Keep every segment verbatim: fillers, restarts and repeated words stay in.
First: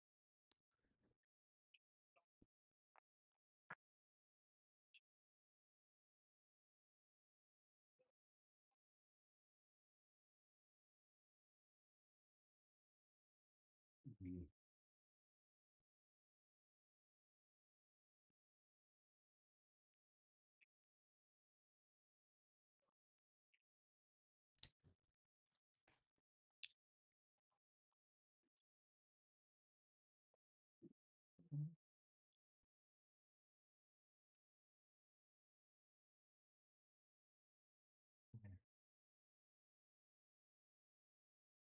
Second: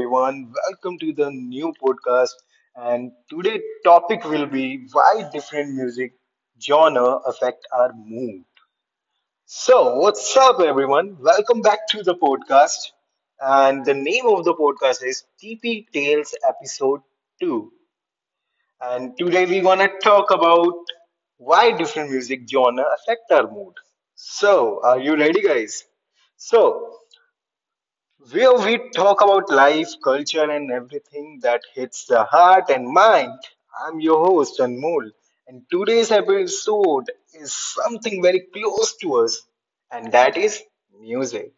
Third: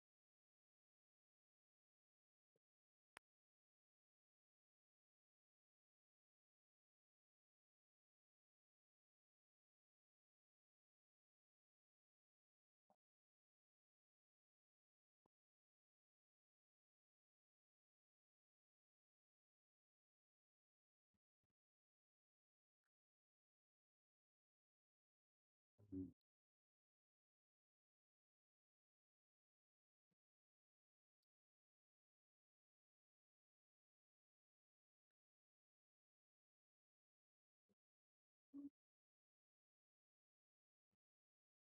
everyone, welcome to the new podcast. And today topic will be why different music genre affect our mood. So what's up everyone? Welcome back to the podcast. And the name of the podcast is T P Tales Episode two. And today we're gonna talk about why different music genre affect our mood. So are you ready guys? So where we talk about life, culture, and everything that hits the heart and mind. I'm your host, Anmol, and today's episode is something very close to us, and that is music.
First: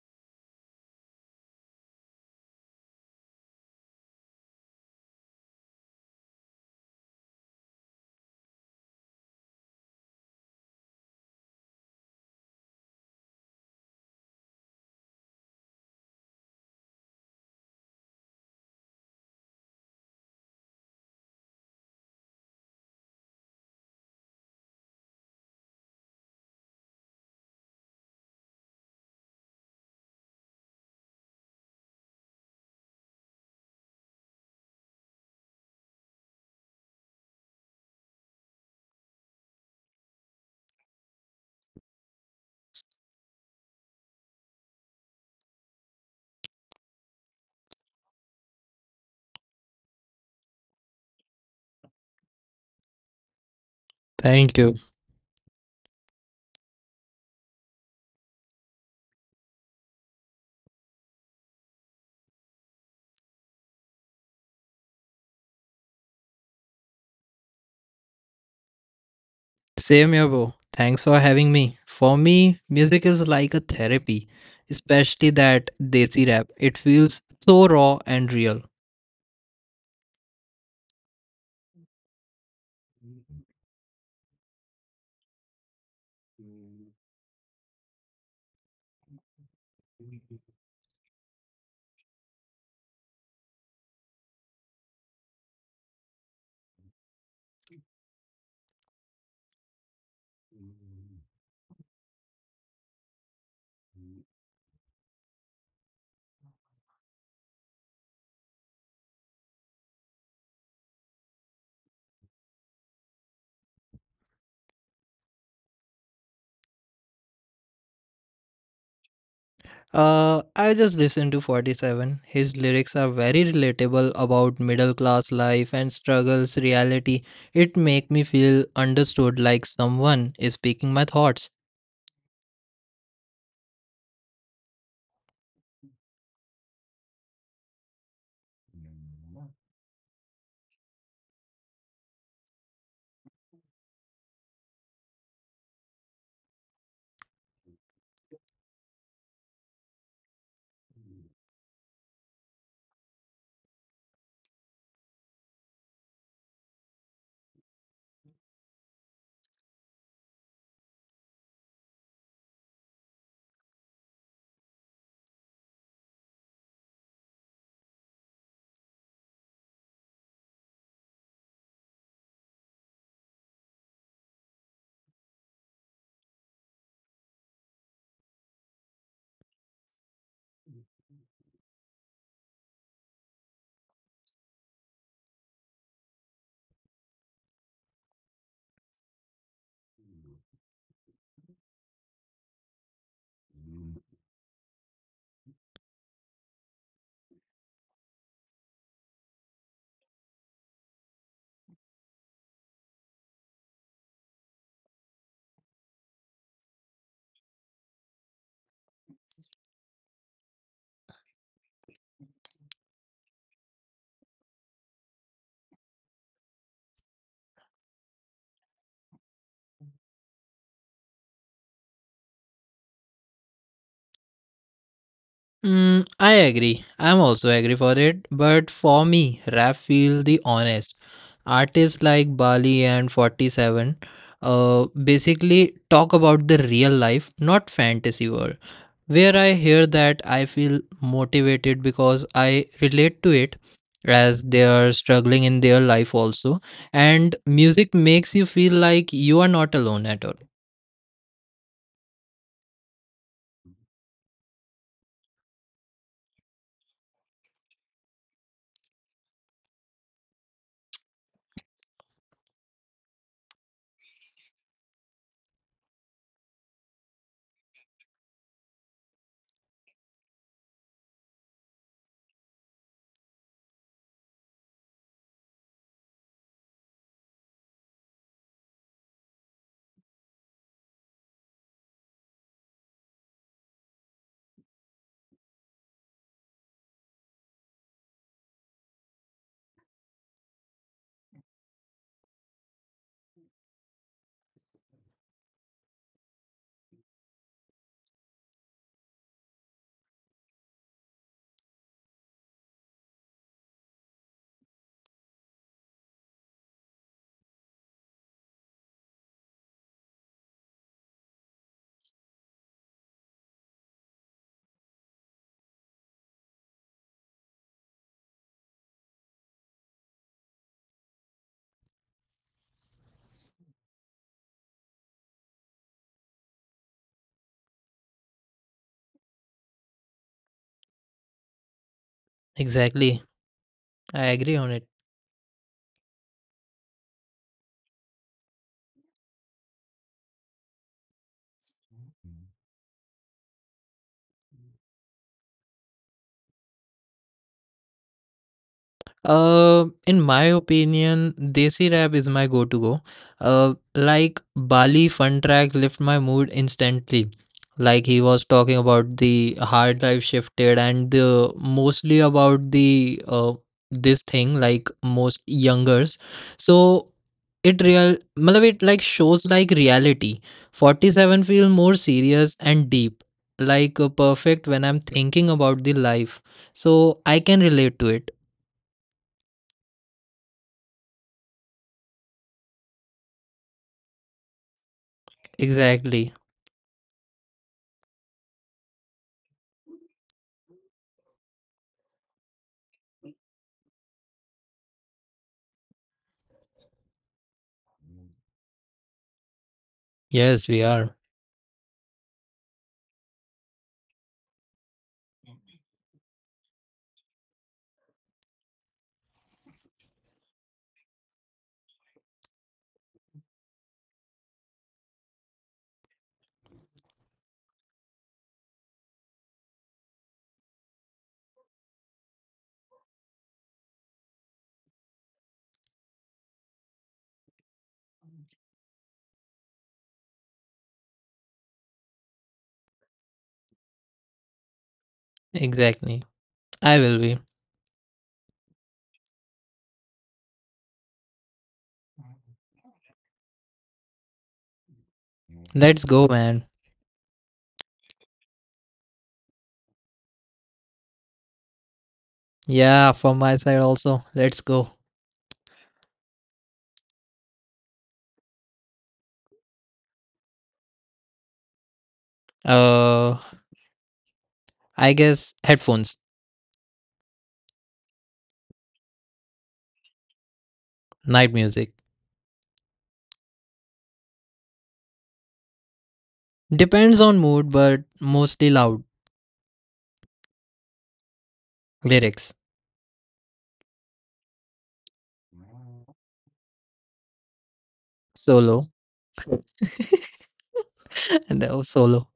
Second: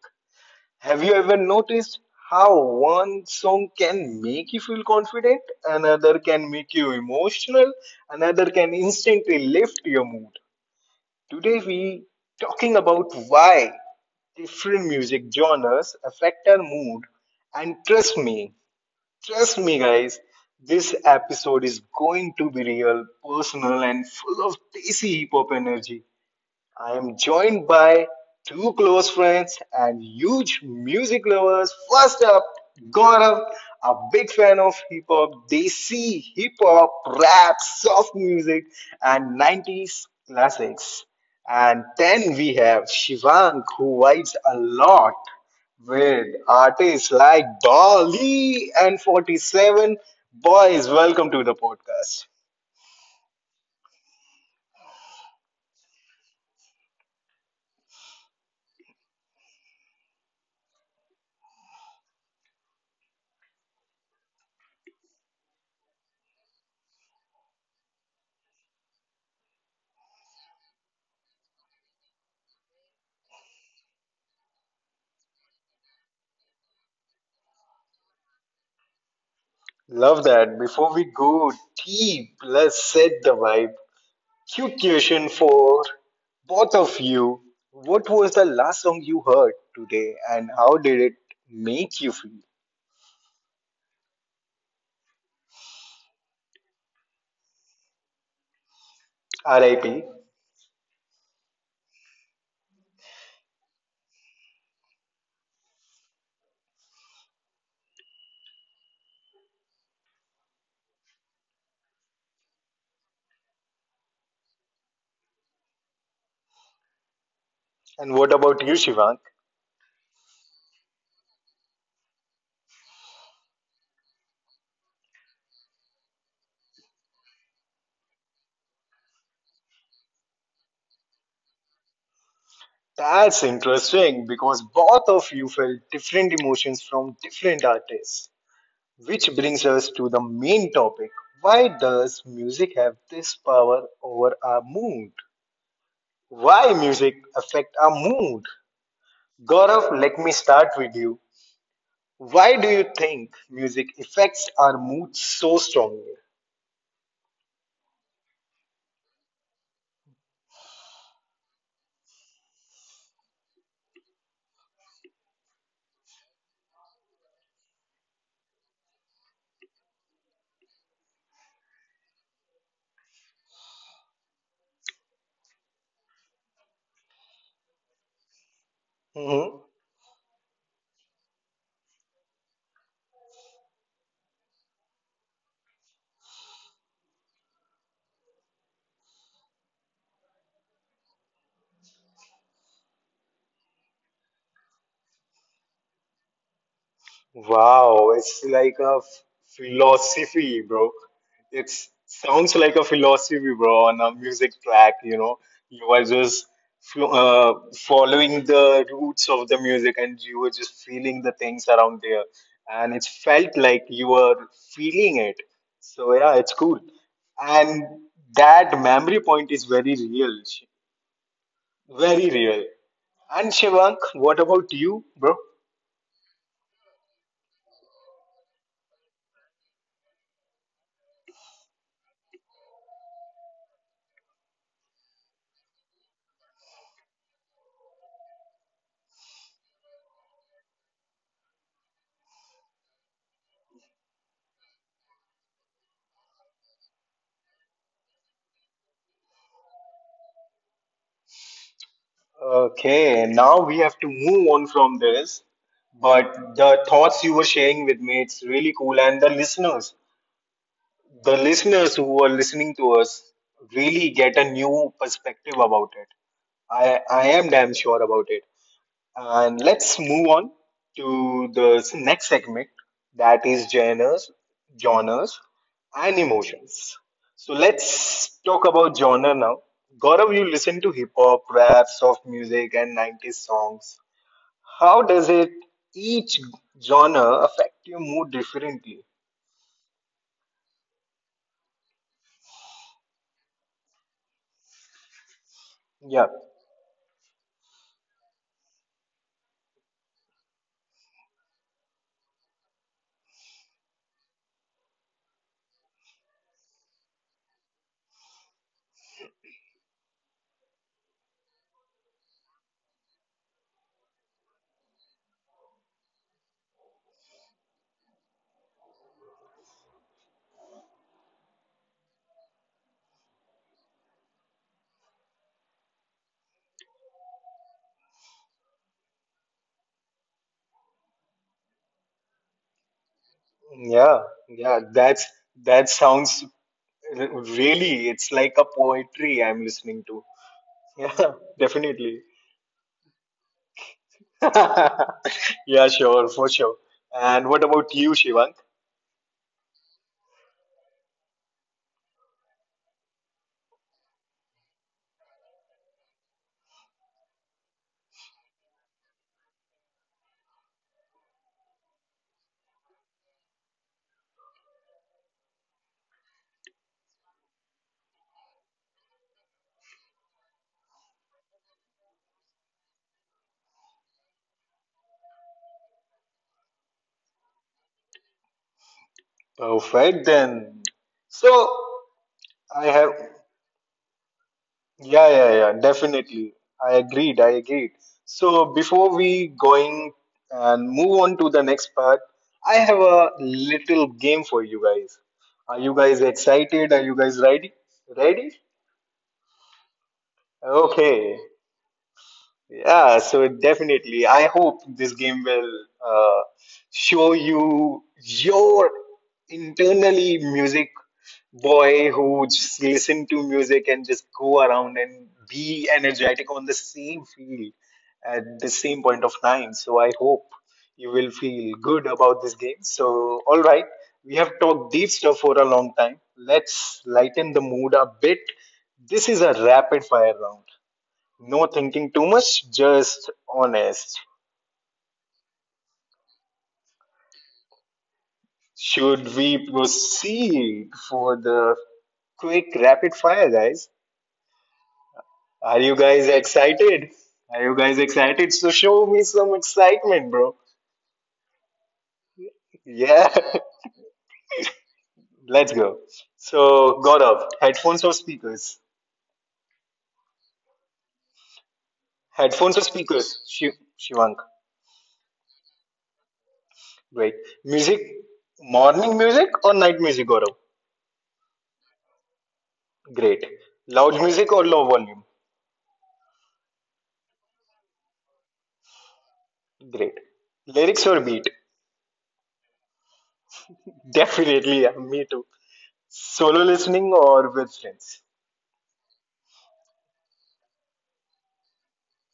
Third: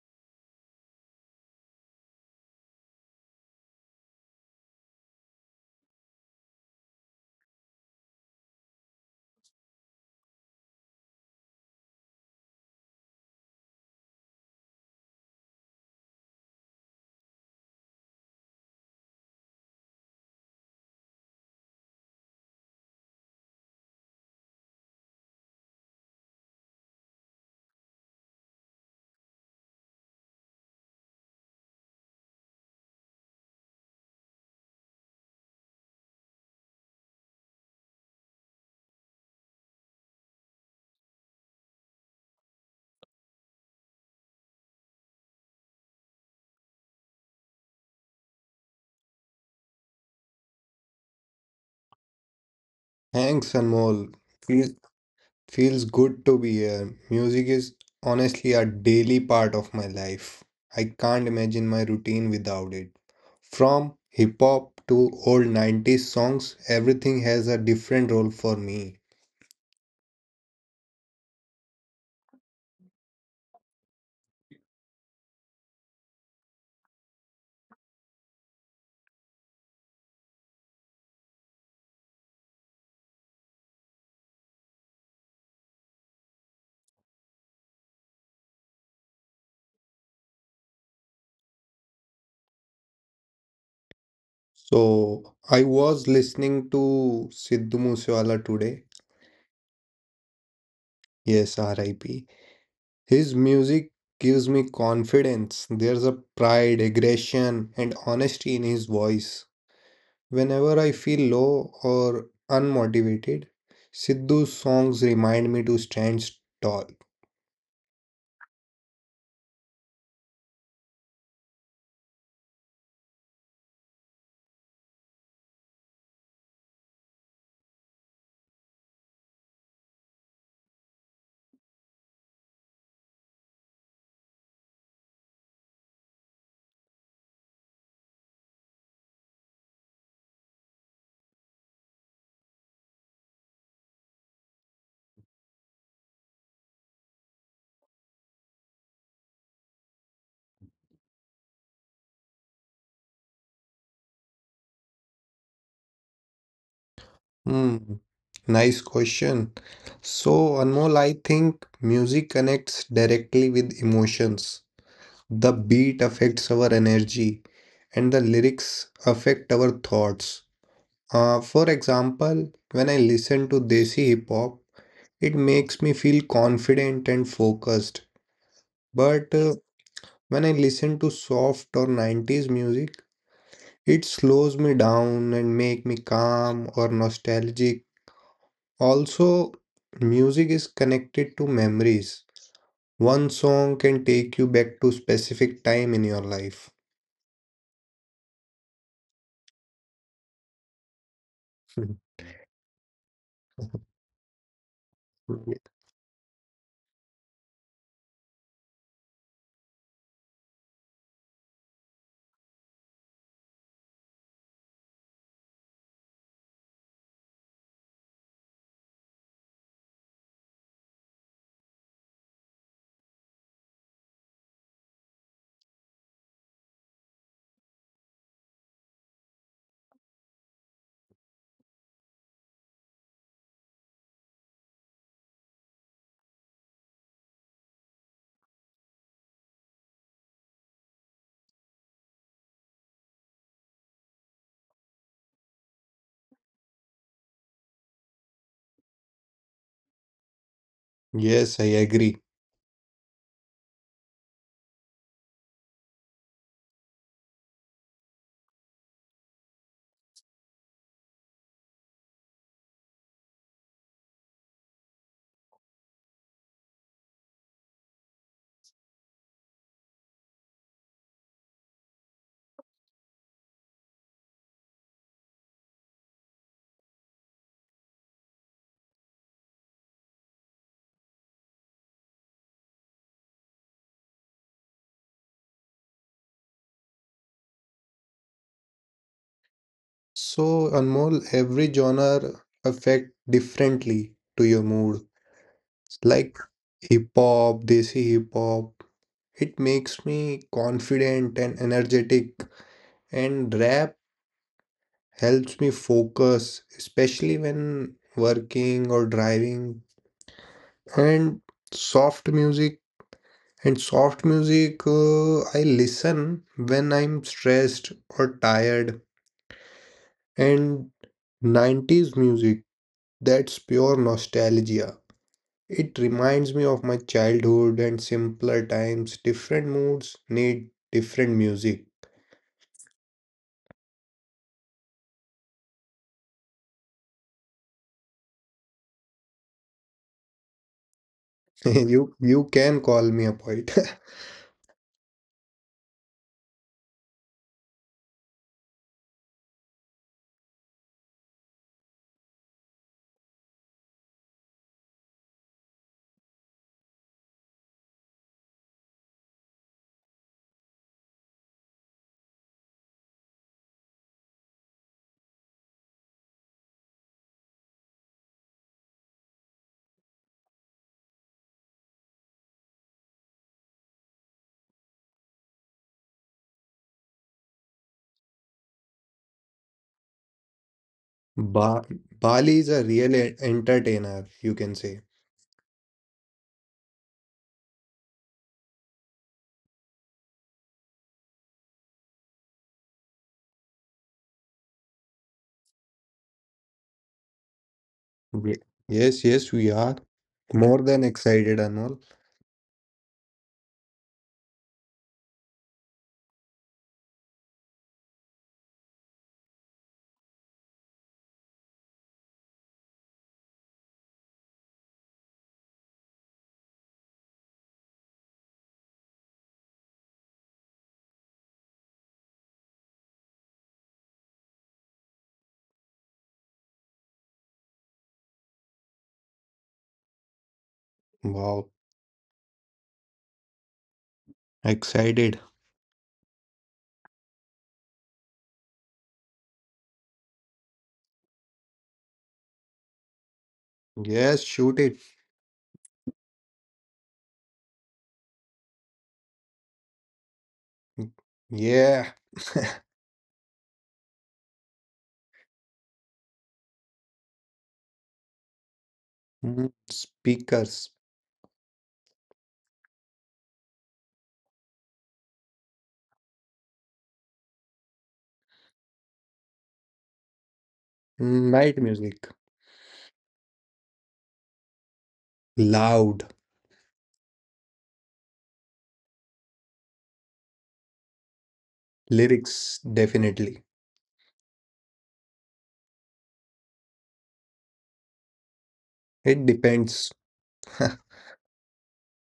Have you ever noticed how one song can make you feel confident, another can make you emotional, another can instantly lift your mood? Today, we talking about why different music genres affect our mood. And trust me, trust me, guys, this episode is going to be real, personal, and full of tasty hip hop energy. I am joined by two close friends and huge music lovers. First up, Gaurav, a big fan of hip hop, desi, hip hop, rap, soft music, and nineties classics. And then we have Shivang, who vibes a lot with artists like Dolly and forty seven. Boys, welcome to the podcast. Thanks, Anmol. Thank Feels you. feels good to be here. Music is honestly a daily part of my life. I can't imagine my routine without it. From hip hop to old nineties songs, everything has a different role for me. Same here, bro. Thanks for having me. For me, music is like a therapy, especially that desi rap. It feels so raw and real. Love that. Before we go deep, let's set the vibe. Cute question for both of you. What was the last song you heard today and how did it make you feel? So, I was listening to Sidhu Moosewala today. R I P. Yes, R I P. His music gives me confidence. There's a pride, aggression, and honesty in his voice. Whenever I feel low or unmotivated, Sidhu's songs remind me to stand tall. And what about you, Shivank? Uh, I just listened to forty seven. His lyrics are very relatable about middle class life and struggles, reality. It make me feel understood like someone is speaking my thoughts. That's interesting because both of you felt different emotions from different artists. Which brings us to the main topic. Why does music have this power over our mood? Why music affect our mood? Gaurav, let me start with you. Why do you think music affects our mood so strongly? Hmm, nice question. So, Anmol, I think music connects directly with emotions. The beat affects our energy, and the lyrics affect our thoughts. Uh, for example, when I listen to Desi hip hop, it makes me feel confident and focused. But uh, Hmm. When I listen to soft or nineties music, it slows me down and make me calm or nostalgic. Also, music is connected to memories. One song can take you back to specific time in your life. Wow, it's like a philosophy, bro. It sounds like a philosophy, bro, on a music track. You know, you are just flo- uh, following the roots of the music, and you were just feeling the things around there, and it felt like you were feeling it. So yeah, it's cool, and that memory point is very real, very real. And Shivank, what about you, bro? Mm, I agree. I'm also agree for it. But for me, rap feel the honest. Artists like Bali and forty seven uh, basically talk about the real life, not fantasy world. Where I hear that, I feel motivated because I relate to it as they are struggling in their life also. And music makes you feel like you are not alone at all. Yes, I agree. Okay, now we have to move on from this. But the thoughts you were sharing with me, it's really cool. And the listeners, the listeners who are listening to us really get a new perspective about it. I, I am damn sure about it. And let's move on to the next segment that is genres, genres and emotions. So let's talk about genre now. Gaurav, you listen to hip hop, rap, soft music, and nineties songs. How does it each genre affect your mood differently? So, Anmol, every genre affect differently to your mood. Yeah, Like hip hop, desi hip hop, it makes me confident and energetic. And rap helps me focus, especially when working or driving. And soft music, and soft music, uh, I listen when I'm stressed or tired. And nineties music, that's pure nostalgia. It reminds me of my childhood and simpler times. Different moods need different music. Exactly. yeah, I agree on yeah. it. That's that sounds r- really. It's like a poetry I'm listening to. Yeah, You definitely. you can call me a poet. Yeah, sure, for sure. And what about you, Shivang? Uh, in my opinion, desi rap is my go to go. Uh, like Bali Fun Track lift my mood instantly. Like he was talking about the hard life shifted and the mostly about the uh this thing like most youngers. So it real, मतलब it like shows like reality. Forty seven feel more serious and deep. Like uh, perfect when I'm thinking about the life. So I can relate to it. Perfect then. So Ba Bali is I a have, real e- entertainer, you can say. yeah, yeah, yeah, Exactly. definitely. I agreed, I agreed. So before we going and move on to the next part, I have a little game for you guys. Are you guys excited? Are you guys ready? Ready? Ye- Yes, yes, we are Yes, we more than are. Okay. excited, Anmol. Yeah, so definitely. I hope this game will uh, show you your internally music boy who just listen to music and just go around and be energetic on the same field at the same point of time. So I hope you will feel good about this game. So, all right, we have talked deep stuff for a long time. Let's lighten the mood a bit. This is a rapid fire round. No Wow, thinking too much, just honest. excited. Exactly. I will be. Should we proceed for the quick rapid fire, guys? Yes, shoot it. Are you Let's go, guys man. excited? Are you guys excited? So show me some excitement, bro. Yeah, Yeah, Yeah, from my side also. Let's go. let's go. So, Gaurav, headphones or speakers? Mm, speakers. Headphones or Uh, speakers? Shiv Shivank. I guess headphones, Great. Music, morning music or night music, Gaurav? night Mm, night music. music. Great. Loud music or low volume? Loud. Depends on mood, but mostly loud. Great. Lyrics or beat? Lyrics, Lyrics, definitely. Definitely, yeah, me too. Solo listening or with friends. solo, It depends. and uh, solo.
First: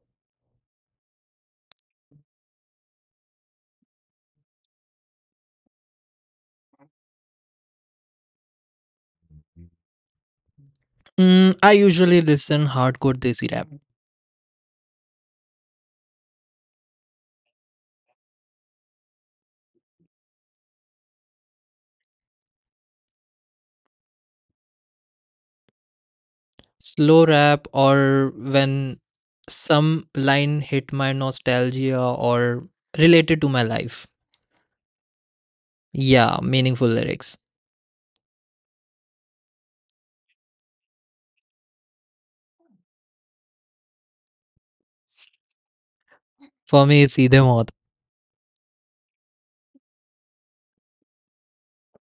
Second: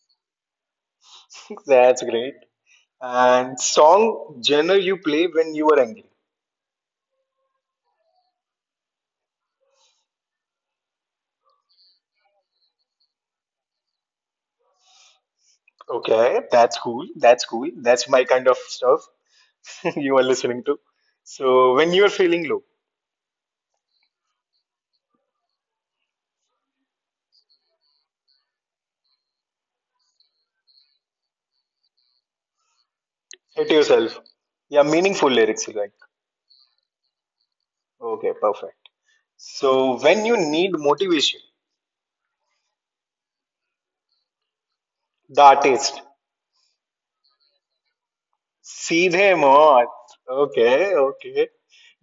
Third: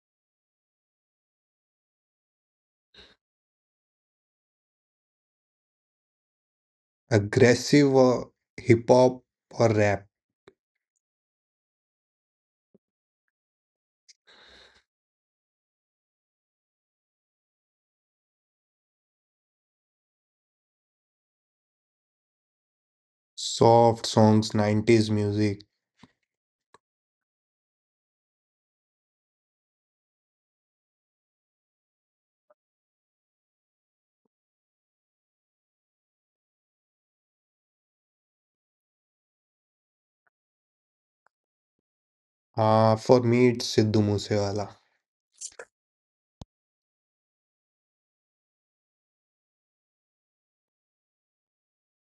That's great. And song genre you play when you are angry. Aggressive or hip hop or rap. Mm, I usually listen hardcore desi rap, Okay, that's cool. That's cool. That's my kind of stuff you are listening to. So when you are feeling low, Soft songs, nineties music. slow rap, or when some line hit my nostalgia or related to my hit life. yourself. Yeah, meaningful lyrics you like. Yeah, meaningful lyrics. Okay, perfect. So when you need motivation, Ah, for me, it's Sidhu Moosewala. the artist. For me, it's either. Seedhe Mohat. Okay, okay.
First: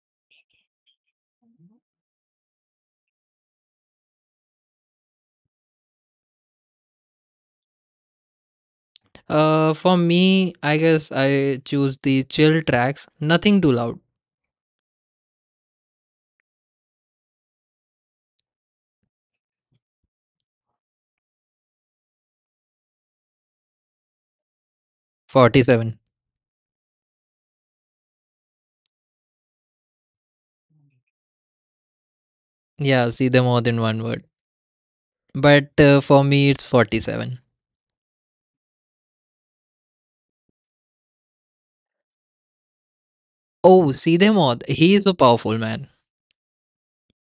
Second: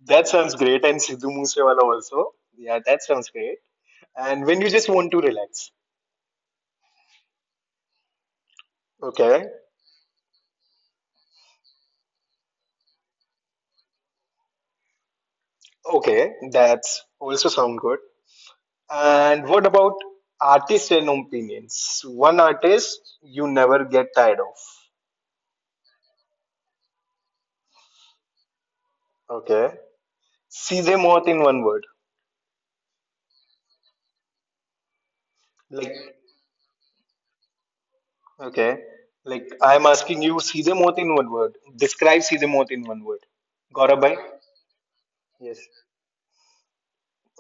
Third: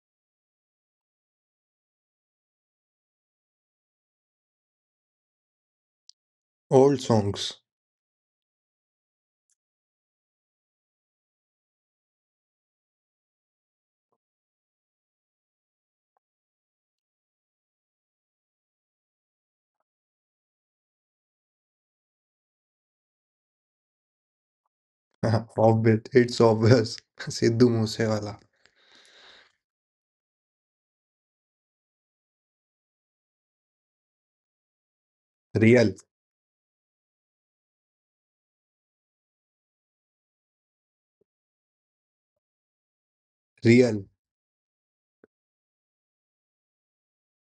That sounds great. And Sidhu Moosewala also. Yeah, that sounds great. And when you just want to relax. Old songs. Okay, Uh, for me, I guess I choose the chill tracks, nothing too loud. okay, that's also sound good. And what about artists' and opinions? One artist you never get tired of. forty seven. Offbeat, it's obvious. Sidhu Moosewala. Okay, see them all in one word. Yeah, see them more than one word. But Like Real, uh, For me, it's forty seven. okay, like I'm asking you, see them all in one word. Describe see them all in one word. Oh, Gaurav real. bhai? see them all. He is a Yes. powerful man.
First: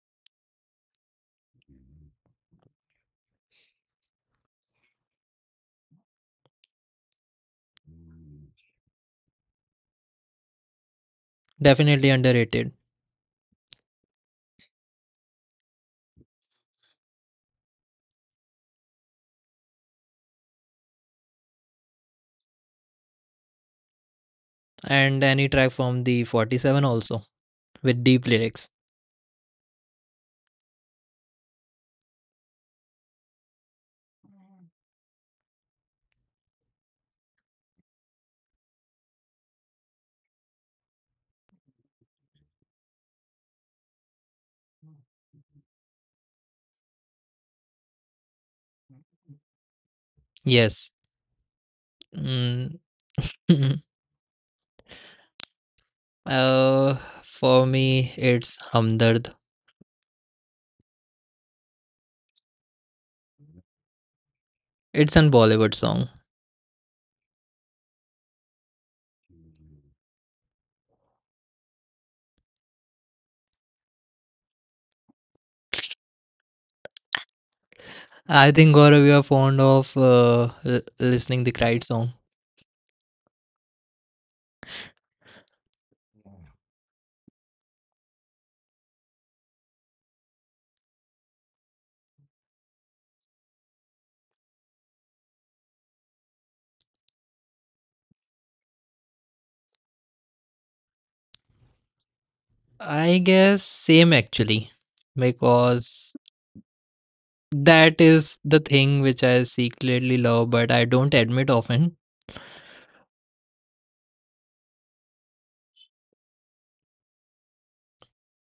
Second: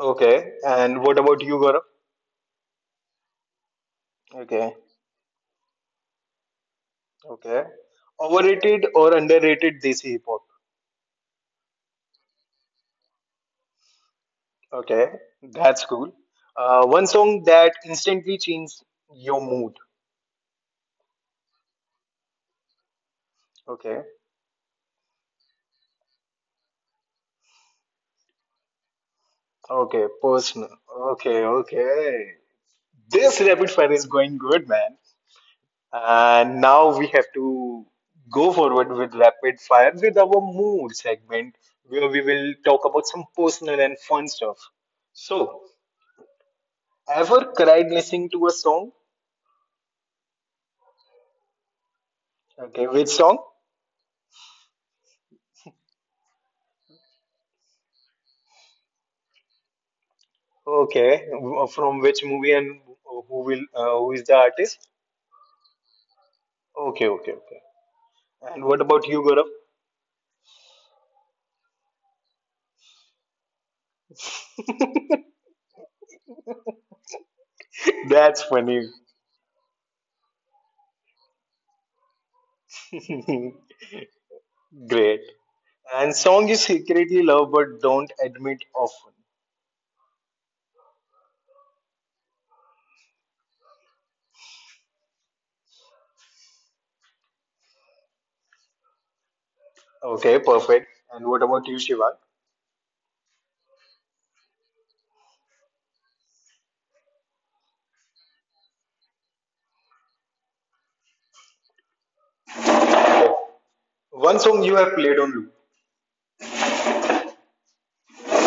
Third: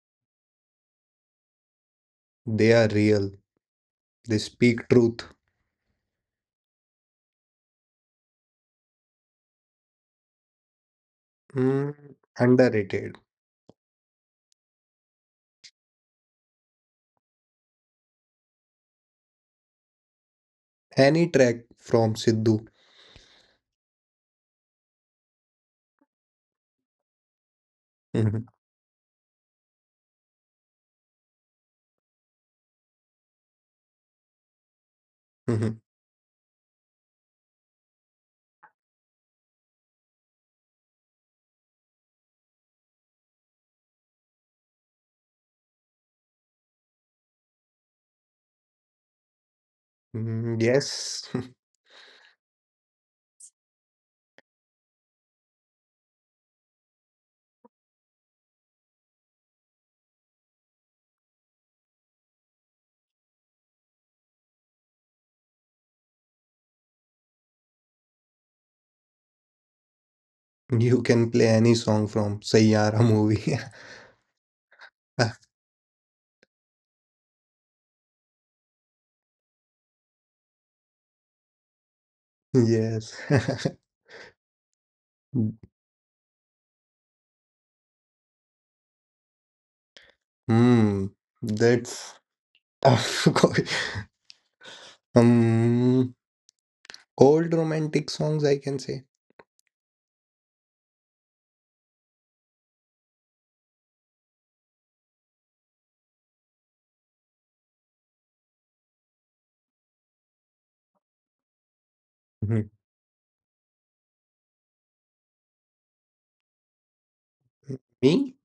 Okay, and what about you, Gaurav? They are real. They Okay, speak truth. okay. Overrated or underrated Desi hip hop? Definitely Mm, underrated. Underrated. Okay, that's cool. Uh, one song that instantly changed your mood. Any track from Sidhu. Okay, And any track from the forty seven also, with deep Mhm, lyrics. okay, personal. Okay, okay. This rapid fire is going good, man. mhm. And now we have to go forward with rapid fire with our mood segment, where we will talk about some personal and fun stuff. So, ever cried listening to a song? Mm, Yes. yes. Mm. Okay, which song? uh, for me, it's Hamdard. Okay, w- from which movie and who will uh, who is the artist? It's an Bollywood song. Okay, okay, okay. And what about you, Gaurav? You can play any song from Sayyara movie. That's I think funny. Gaurav, you are fond of uh, l- listening the cried song. Yes. Great. And song you secretly love but don't admit often. Hmm. That's tough. Um, Old romantic songs, I can say. Okay, perfect. And what about you, Shiva? I guess same actually, because that is the thing which I secretly love, but I don't admit often. Mhm. One song you have played on loop. Me?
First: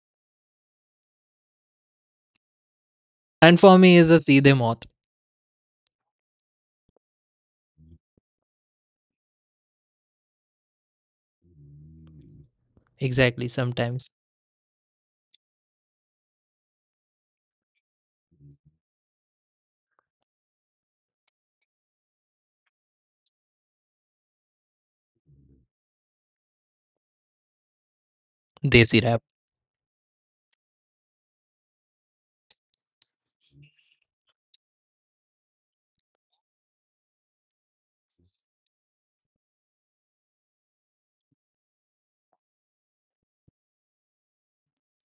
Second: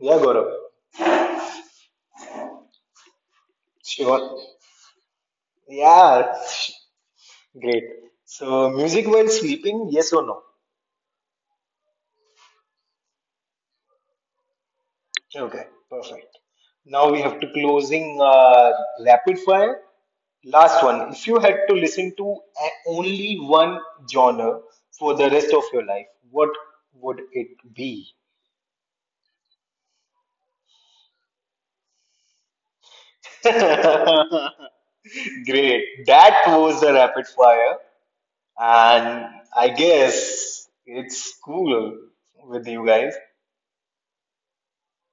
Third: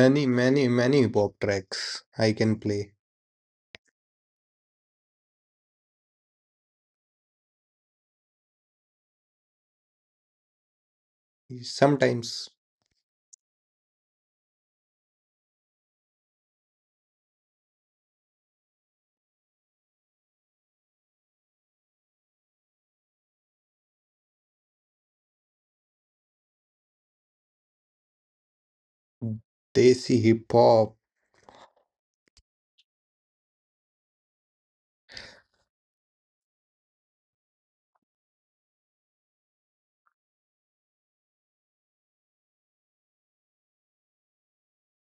Yeah, Gaurav. many, many hip hop tracks I can play. And for me, is Shiva. a see them moth. Yeah. Great. So, music while sleeping, yes or no? Sometimes Exactly, sometimes Okay, perfect. Now we have to closing uh, rapid fire. Last one. If you had to listen to only one genre for the rest of your life, what would it be? desi rap. desi hip hop. Great. That was the rapid fire. And I guess it's cool with you guys.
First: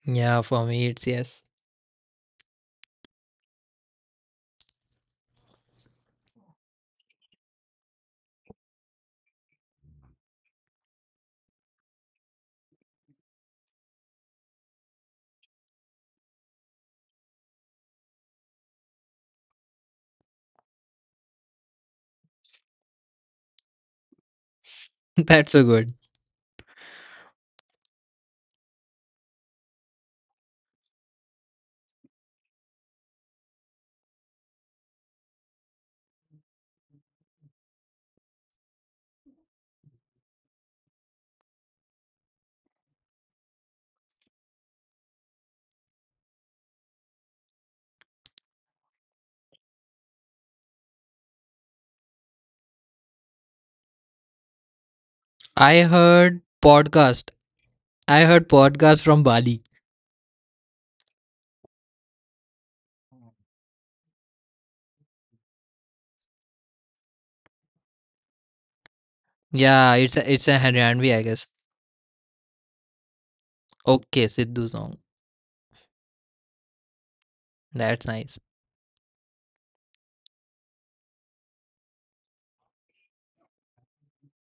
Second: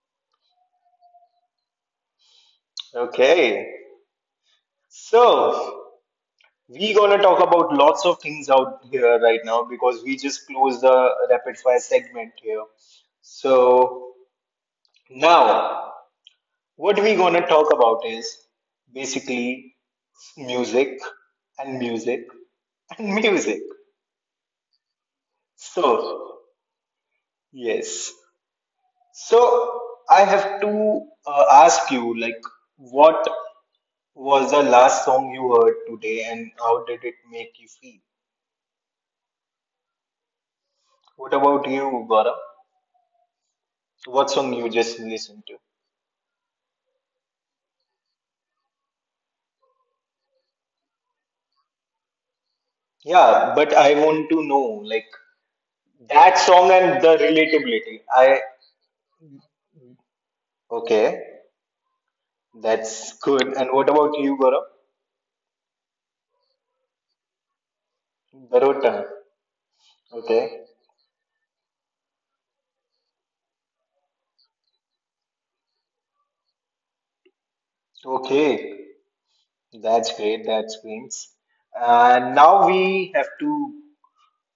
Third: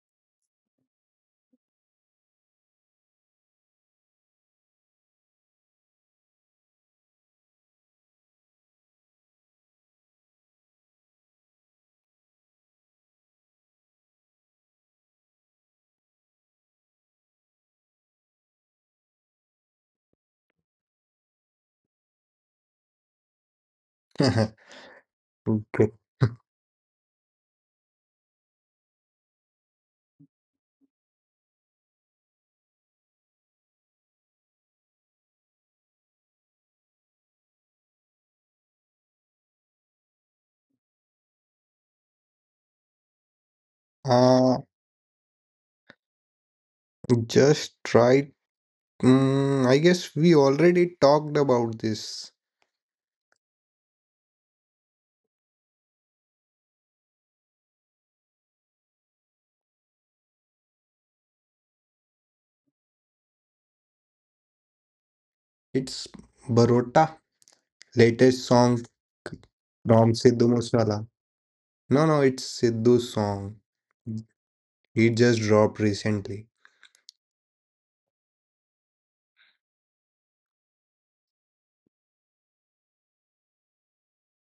Yeah, for me, it's yes. Okay. So we're gonna talk about lots of things out here right now because we just closed the rapid fire segment here. So now what we gonna talk about is basically music and music and music. That's so Okay. good. So yes, so I have to uh, ask you like what was the last song you heard today and how did it make you feel? What about you, Gaurav? What song Uh, you just listened to? just try. Mm, I guess we already talked about this. Yeah, but I want to know like I that heard song and the podcast. relatability. I I heard podcast from Bali. okay, that's good. And what about you, Gaurav? It's Barota, latest song Barotan. Yeah, from it's a, Sidhu it's a Okay. Moosewala. Haryanvi, I guess. No, no, it's Sidhu's song. Okay, Sidhu song. He just dropped recently. That's nice. Okay. That's great. That's great. And now we have to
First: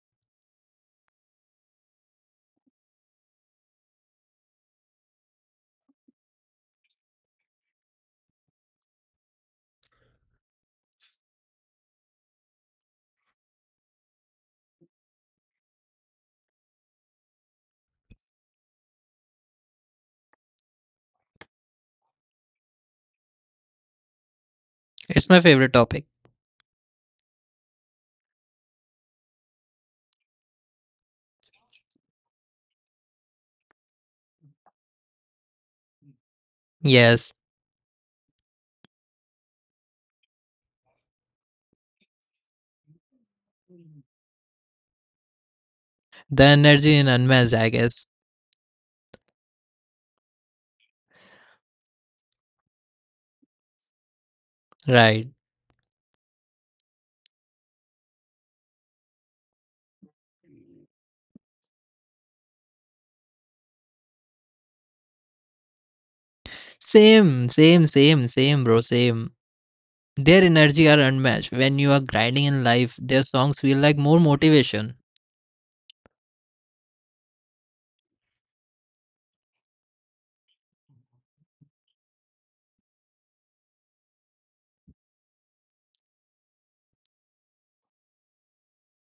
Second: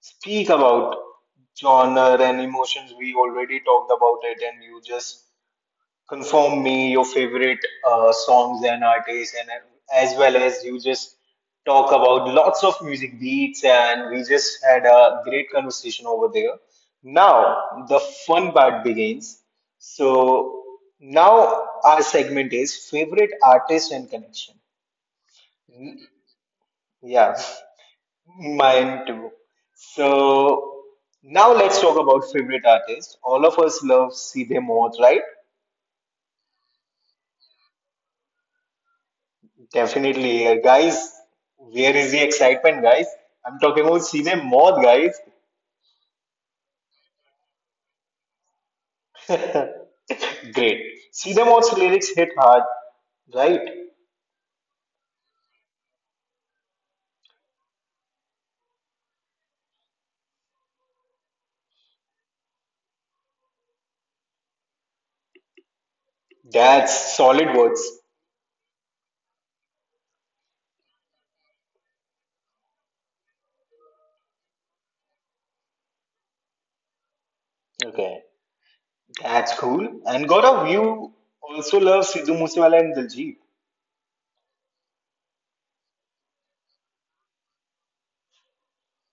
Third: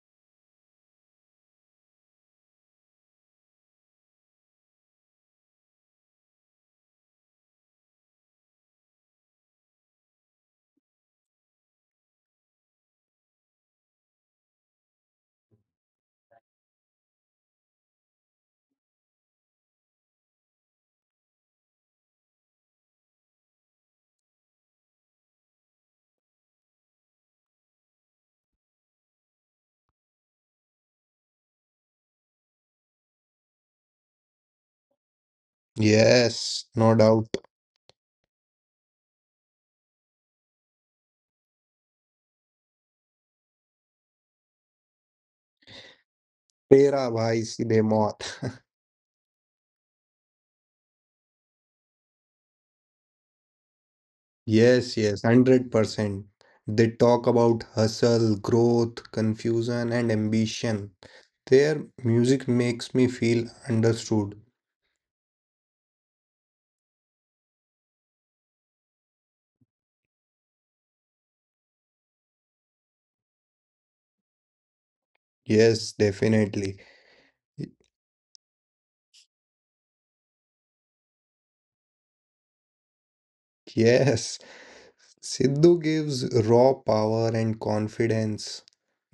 speak about genre and emotions. We already talked about it, and you just confirm me your favorite uh, songs and artists and as well as you just talk about lots of music beats and we just had a great conversation over there. Now the fun part begins. So now our segment is favorite artist and connection. It's my favorite topic. Yeah, mine too. So now let's talk about favorite artists all of us love see Moth, right? Yes, no Yes, doubt. Definitely, uh, guys. Where is the excitement, guys? I'm talking about Seethe Moth, guys. the energy Tera in bhai unmatched, I sidhe guess. maut. Great. Seethe Moth's lyrics hit hard, right? Yes, yes, Right. one hundred percent. They talk about hustle, growth, confusion, and ambition. Their music makes me feel understood. That's Same, solid words. same, same, same, bro, same. Their energy are unmatched. When you are grinding in life, their songs feel like more motivation. Yes, definitely. Y- Okay, that's cool. And Gaurav, you also love Sidhu Moosewala and Diljit. Yes. Sidhu gives raw power and confidence.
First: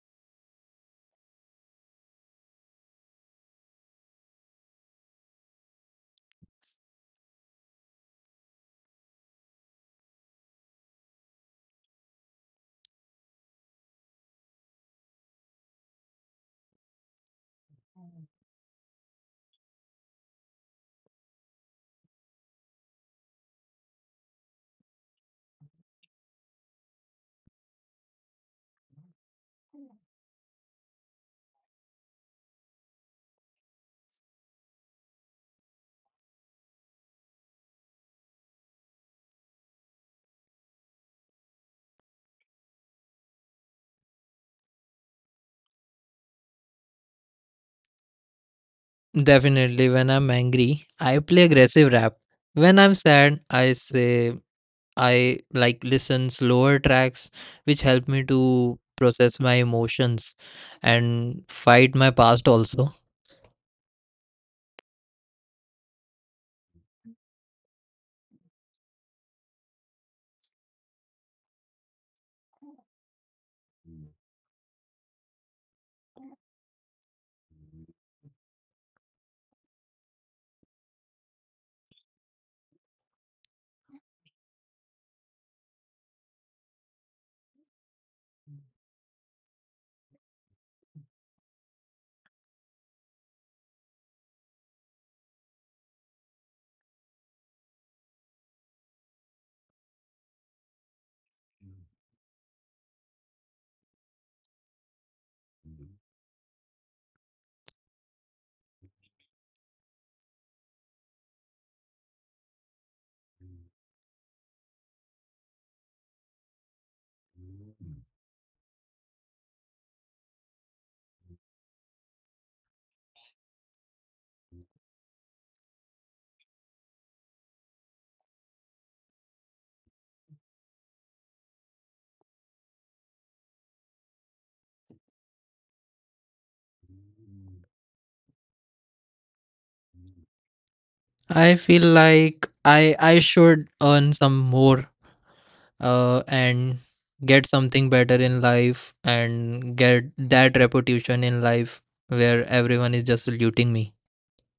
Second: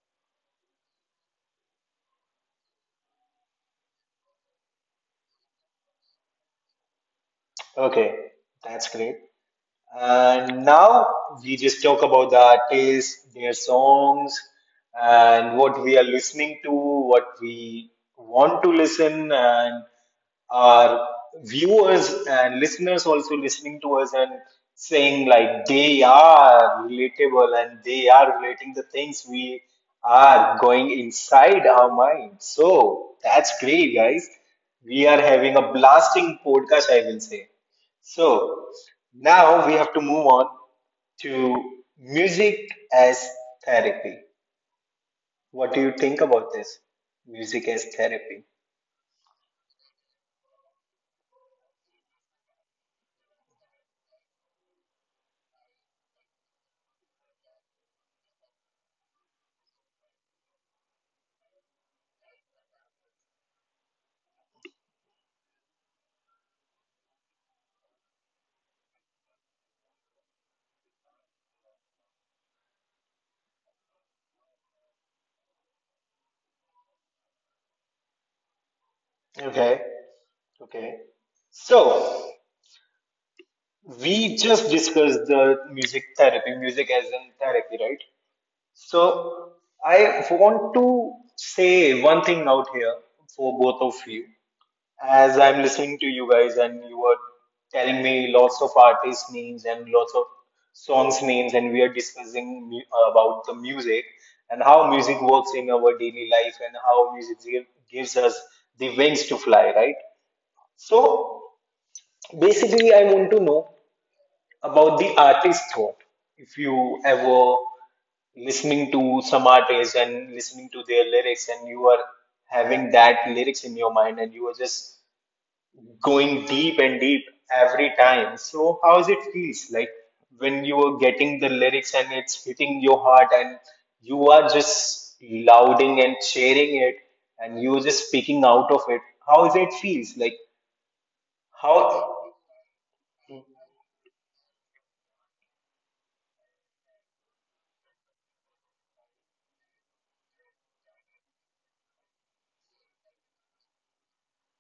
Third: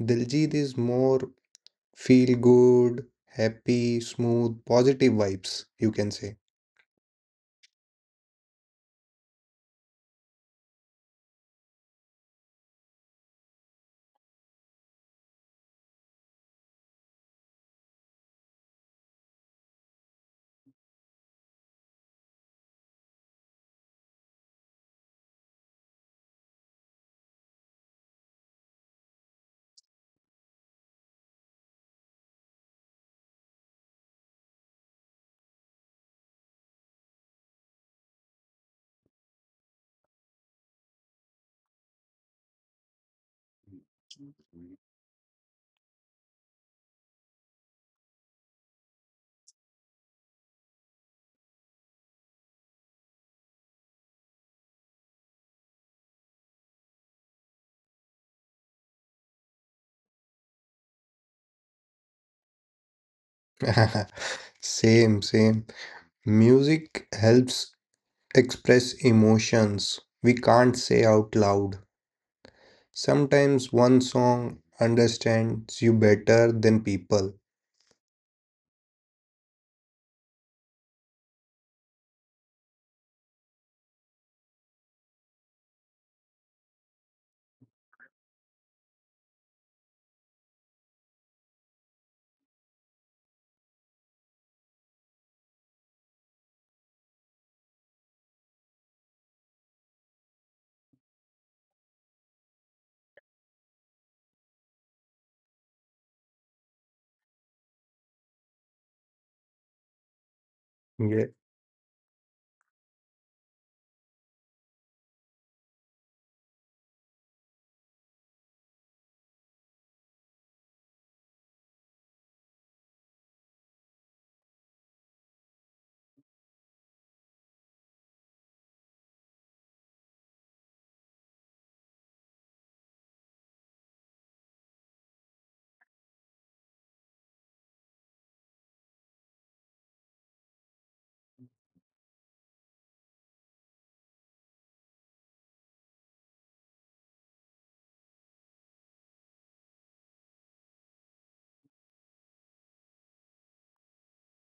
Diljit is more feel good, happy, smooth, positive vibes, you can say. Okay, that's great. And now we just talk about the artists, their songs, and what we are listening to, what we want to listen, and our viewers and listeners also listening to us and saying like they are relatable and they are relating the things we are going inside our mind. So that's great, guys. We are having a blasting podcast, I will say. So now we have to move on to music as therapy. What do you think about this? Music as therapy. Definitely, when I'm angry, I play aggressive rap. When I'm sad, I say I like listen slower tracks, which help me to process my emotions and fight my past also. Same, same. Music helps express emotions we can't say out loud. Sometimes one song understands you better than people. Okay. Okay. So we just discussed the music therapy, music as in therapy, right? So I want to say one thing out here for both of you as I'm listening to you guys and you were telling me lots of artist names and lots of songs names and we are discussing mu- about the music and how music works in our daily life and how music gi- gives us the wings to fly, right? Yeah. So basically, I want about the artist thought. If you ever listening to some artists and listening to their lyrics and you are having that lyrics in your mind and you are just going deep and deep every time. So how is it feels like when you are getting the lyrics and it's hitting your heart and you are just louding and sharing it and you're just speaking out of it. How is it feels like? I feel How? like I I should earn some more uh and get something better in life and get that reputation in life where everyone is just saluting me.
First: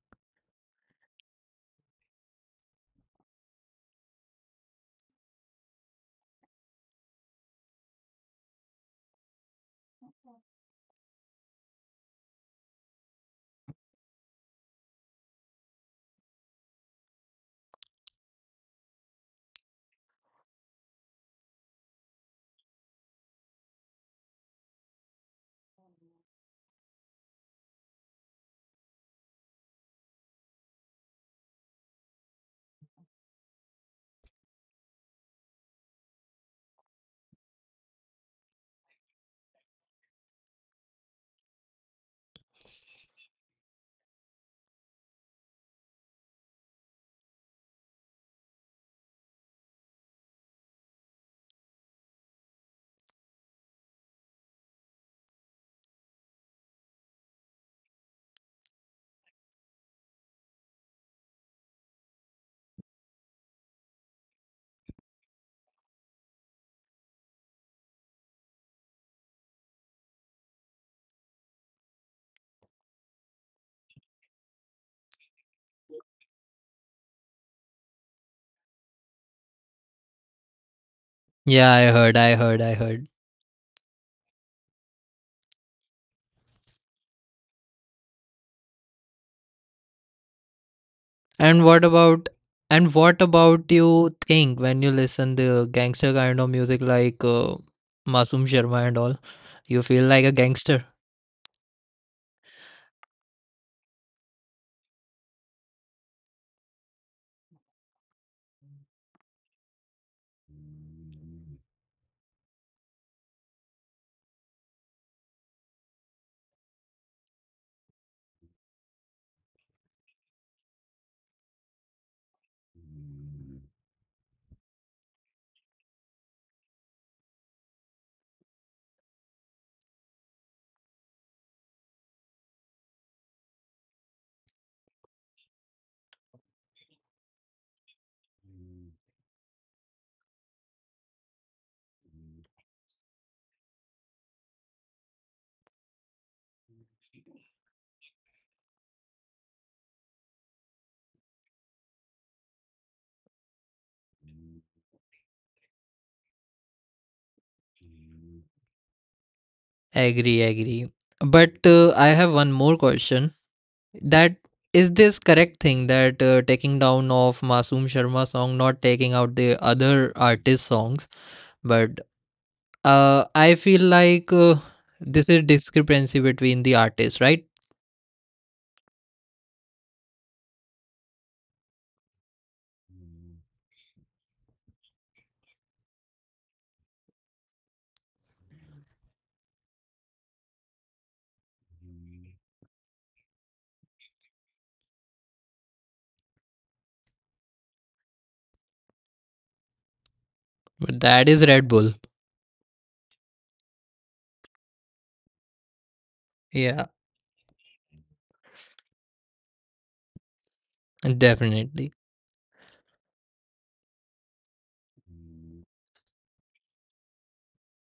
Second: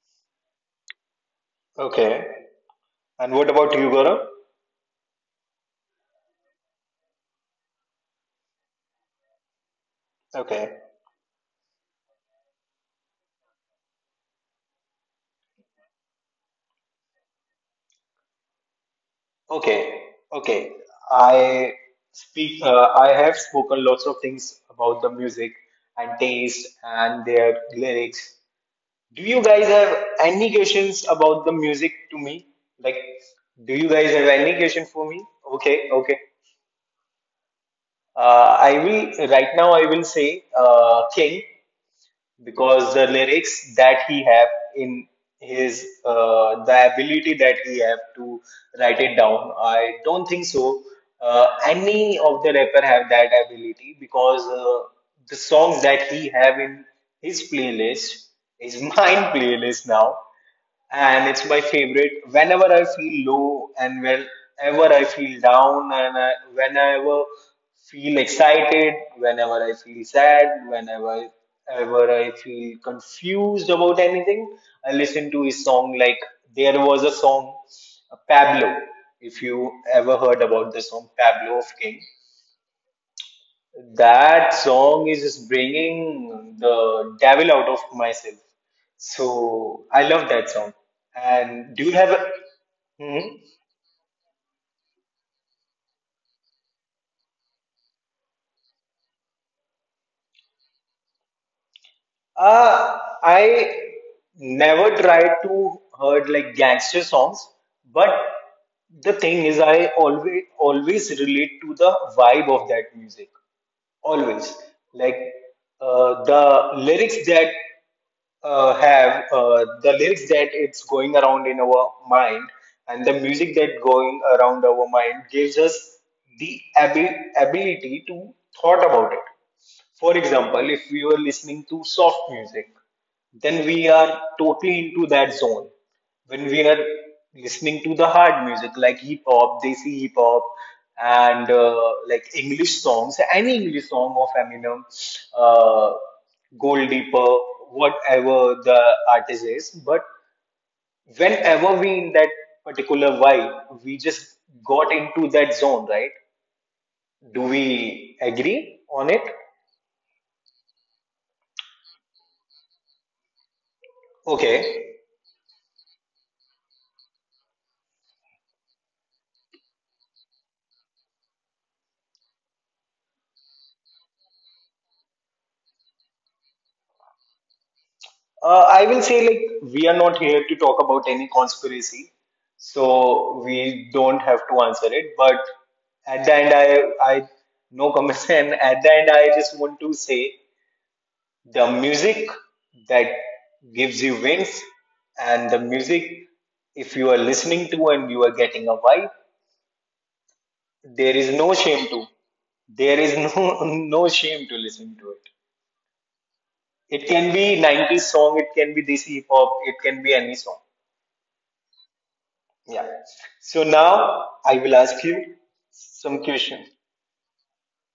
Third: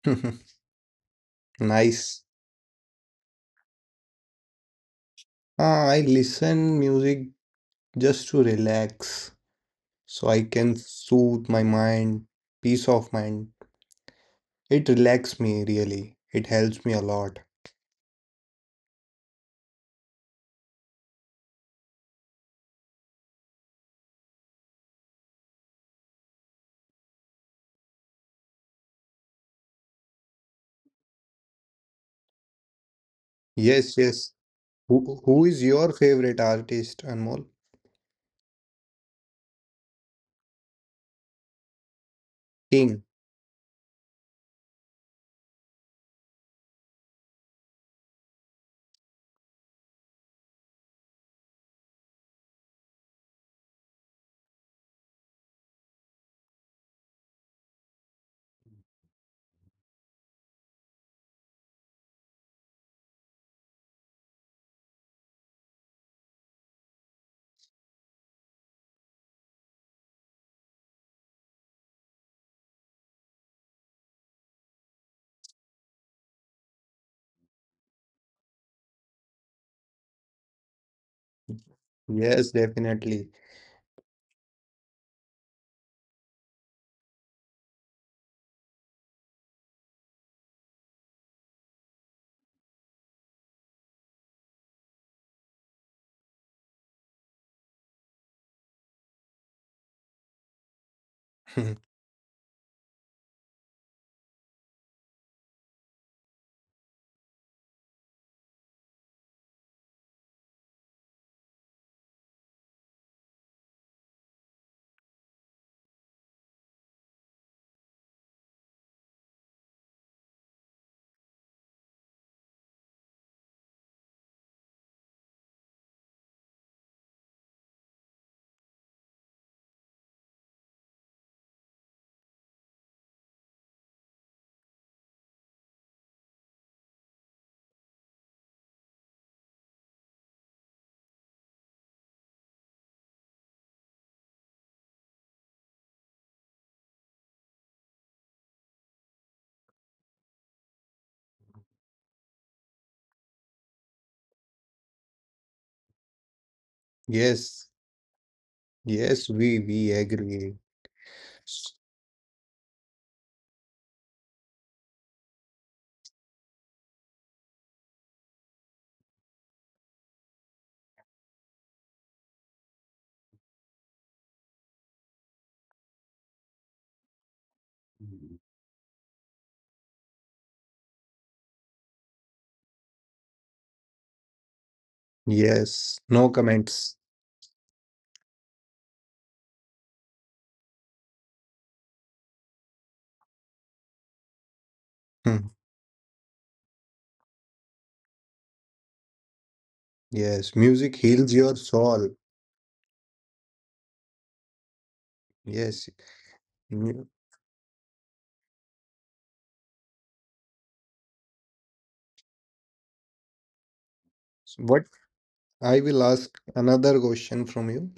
Okay. Nice. And what about you, Gaurav? Ah, I listen music just to relax so I can Okay. soothe my mind, peace of mind. It relaxes me really. It helps me a lot. Okay. Okay. I speak. Uh, I have spoken lots of things about the music and taste and their lyrics. Do you guys have any questions about the music to me? Like, do you Yes, guys have yes. any question for Who, me? who is Okay, your okay. favorite artist, Anmol? Uh, I will right now. I will say uh, King because King. the lyrics that he have in his uh, the ability that he have to write it down. I don't think so. Uh, any of the rapper have that ability because uh, the song that he have in his playlist is mine playlist now and it's my favorite. Whenever I feel low and whenever I feel down and I, whenever feel excited, whenever I feel sad, whenever ever I feel confused about anything, I listen to his song. Like there was a song, Pablo. If you ever heard about the song Pablo of Yeah, I King, heard, I Yes, heard, I heard. definitely. that song is just bringing the devil out of myself. So I love that song. And And what do you have about a? and what Hmm? about you think when you listen the gangster kind of music like uh, Masum Sharma and all? You feel like a gangster? Uh, I never tried to heard like gangster songs, but the thing is, I always always relate to the vibe of that music. Always like uh, the lyrics that uh, have uh, the lyrics that it's going around in our mind and the music that going around our mind gives us the abi- ability to thought about it. For example, if we were listening to soft music, then we are totally into that zone. When we are listening to the hard music like hip hop, desi hip hop, and uh, like English songs, any English song of Eminem, uh, Gold Deeper, whatever the artist is. But whenever we in that particular vibe, we just got into that zone, right? Do Yes. we agree on it? Yes, we we Agree, agree. agree. But uh, I have one more question. That Okay. is this correct thing that uh, taking down of Masoom Sharma song, not taking out the other artist songs, but uh, I feel like uh, this is discrepancy between the artists, right? Uh, I will say, like, we are not here to talk about any conspiracy, so we don't have to answer it. But Yes, at no the end, comments. I, I no comments, and at the end, I just want to say the music that gives you wings, Hmm. and the music, if you are listening to and you are getting a vibe, Yes, music But there that is heals is no your Red shame Bull. to. soul. There is no no shame to listen to it. Yes. Yeah, Mu- It can be nineties song, it can be this hip hop, it can be any song. definitely. Yeah. So now I will What ask you I will some ask questions. another question from you.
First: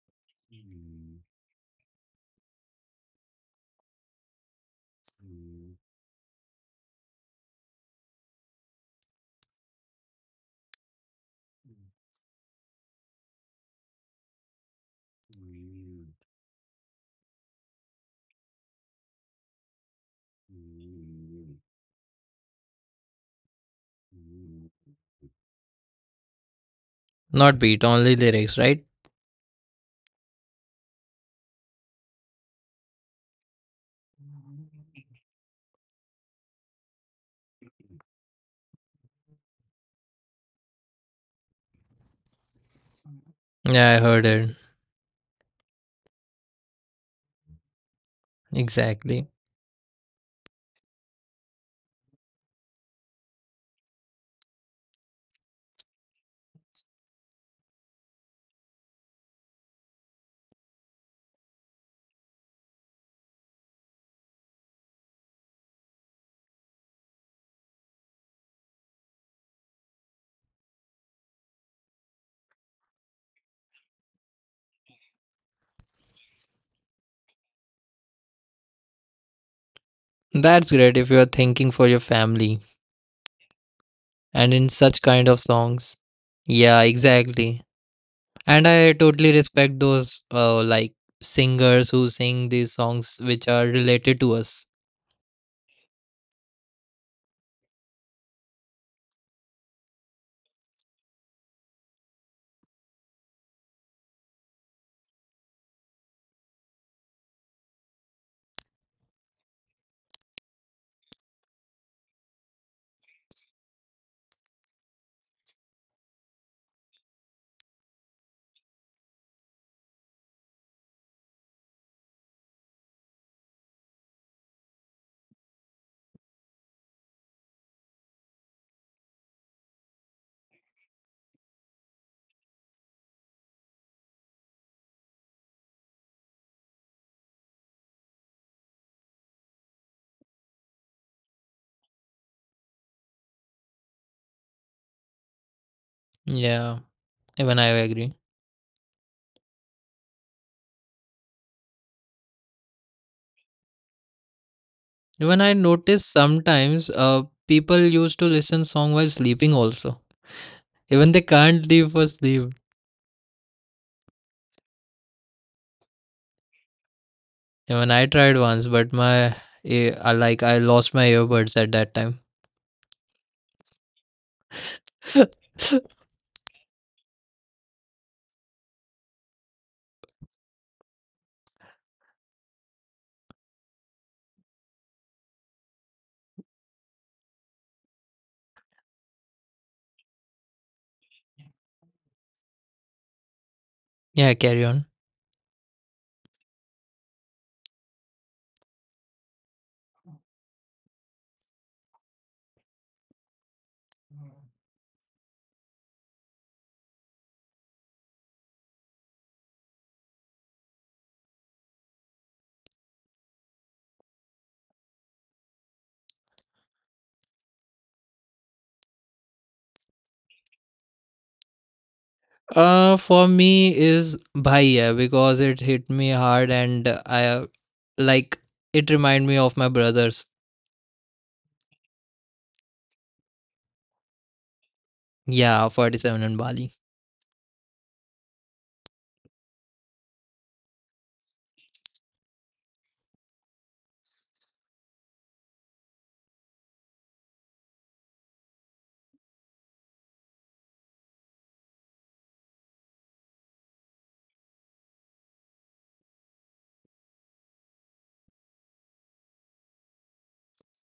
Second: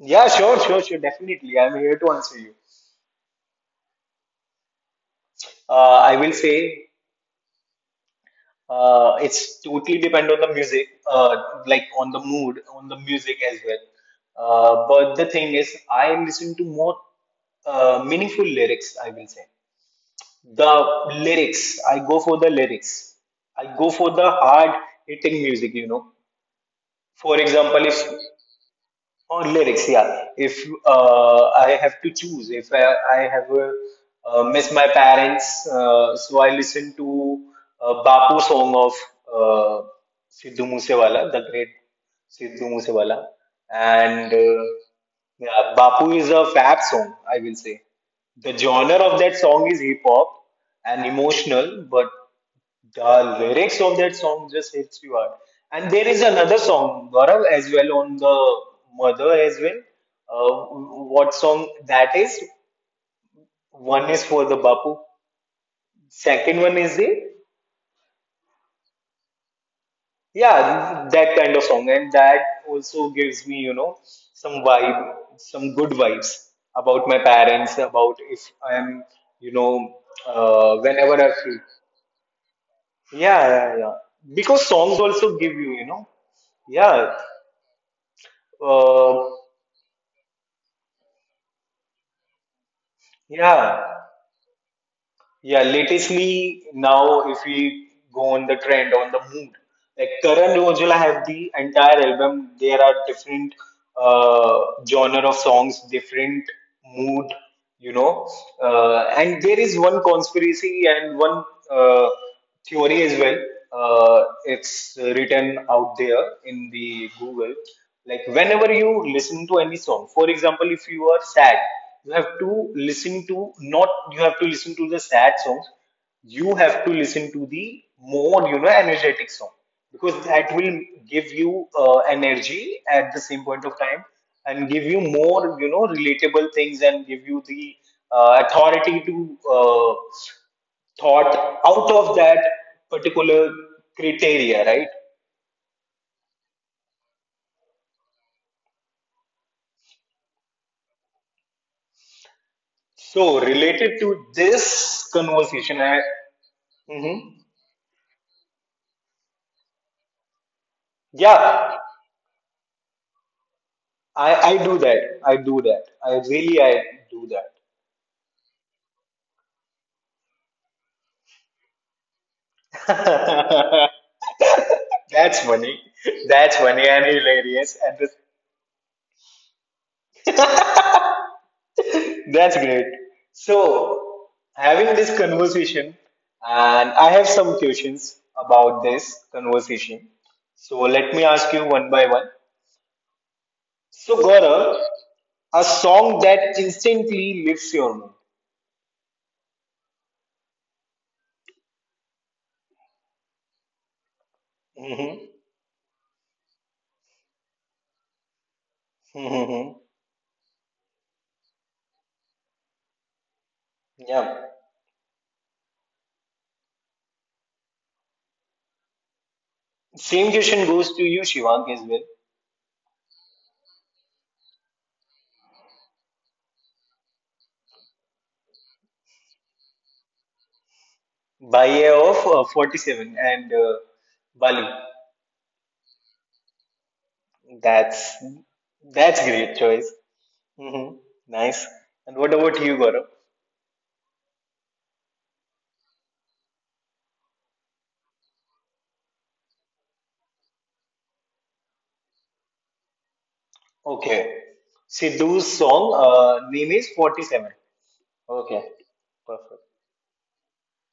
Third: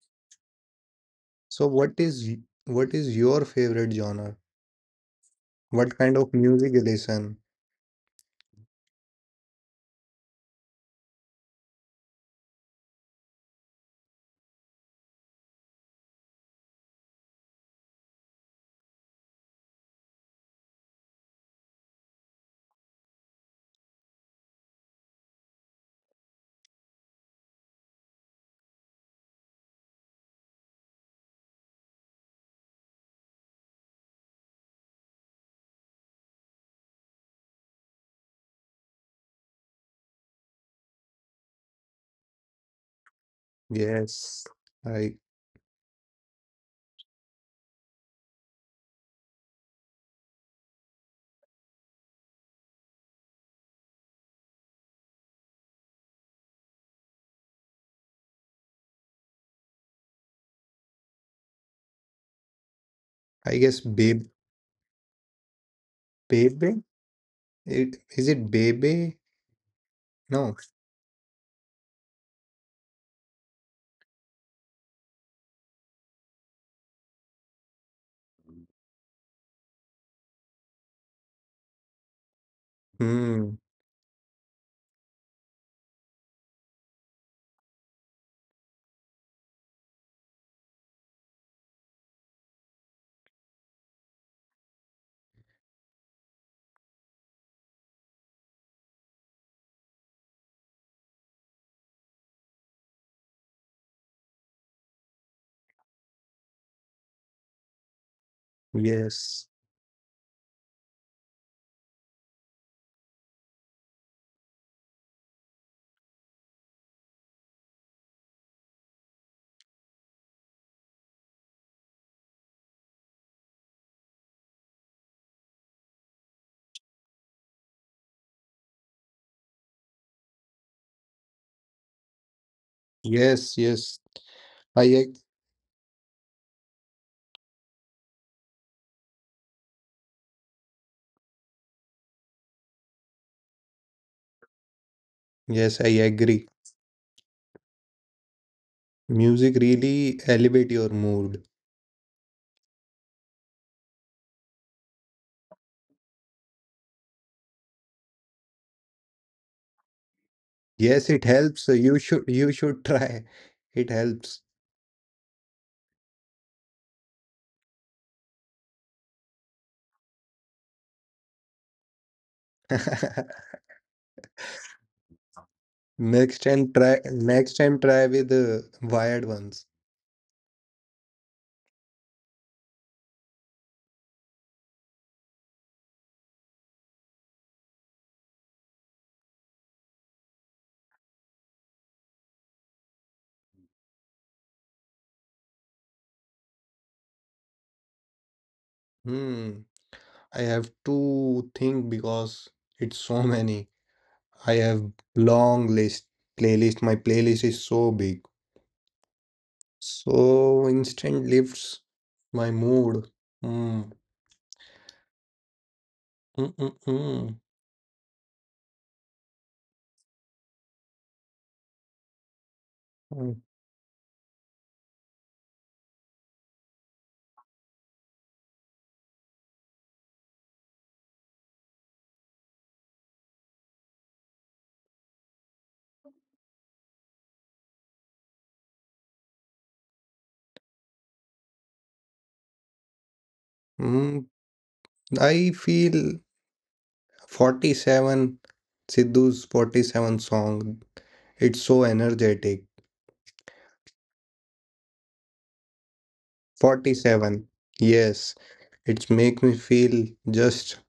Yeah, sure, sure, sure. Definitely, So I'm here what to is answer y- you. what is your favorite genre? Uh, What I kind will of music you say listen? uh, it's totally depend on the music, uh, like on the mood, on the music as well. Uh, but the thing is, I listen to more uh, meaningful lyrics. I will say the lyrics. I go for the lyrics. I go for the hard hitting music. You know. For Not example, beat, if. only lyrics, right? Or lyrics, yeah. If uh, I have to choose, if I, I have uh, uh, miss my parents, uh, so I listen to uh, Bapu song of uh, Sidhu Moosewala, the great Sidhu Moosewala, Yeah, I heard and Yes. it. uh, I yeah, Bapu is a fab song, I will say. The genre of Exactly. that song is hip hop and emotional, but the lyrics of that song just hits you hard. And there is another song, Gaurav, as well on the mother as well. Uh, what song that is? I guess One is babe. for the Bapu. Second one Bebe? is the It, is it Bebe? No. yeah that kind of song, and that also gives me, you know, some vibe, some good vibes about my parents, about if I am, you know, That's uh, great if whenever you are I feel, thinking for your family yeah Hmm. yeah yeah, and because in songs such kind also of give you, you songs. know, Yeah, yeah. exactly. And I Uh, totally respect those uh, like singers who sing these songs which are Yeah, related to us. yeah. Latestly, now if we go on the trend, on the mood, like Karan Rojala have the entire album. There are different uh, genre of songs, different mood, you know. Uh, and Yes. there is one conspiracy and one uh, theory as well. Uh, it's written out there in the Google. Like whenever you listen to any song, for example, if you are sad, you have to listen to, not you have to listen to the sad songs. You have to listen to the more, you know, energetic song because that will give you uh, energy at the same Yes, point of time yes. and give I you ag- more, you know, relatable things and give you the uh, authority to uh, thought out of that particular criteria, right? yes, I agree. Yeah, even I agree. Music really elevate your mood. So, related to this Even I conversation, I, notice sometimes hmm, uh, people used to listen song while sleeping also. Yes, Even they it can't helps. yeah, leave You for should sleep. you should try. It I, helps. I do that. I do that. I really, I do that. Even I tried once, but my eh, I like I lost my earbuds at that time. That's funny. Next That's time funny and try next hilarious time at this. try with the wired ones. That's great. So, having this conversation, and I have some questions about this conversation. So, let me ask you one by one. So, yeah, carry Gaurav, on. a song that instantly lifts your mood. Hmm. I have to think because it's so many. I have Mm-hmm. long list playlist. My playlist is so big. Mm-hmm. So instant lifts my mood. Hmm. Yeah. Mm-mm-mm. Mm. Same question goes to you, Shivang as well. Uh, for Mm. me is Bhaiya because it hit me hard and I uh, like it remind me of my brothers. By of uh, forty seven and uh, Bali. Yeah, forty seven and Bali. That's that's great choice. Mm-hmm. Nice. And what about you, Gaurav? Hmm. Hmm. I feel forty seven, Sidhu's forty seven song. It's so energetic. Okay. Sidhu's song uh, name is forty seven. forty seven. Yes, Okay. it make Perfect. me feel just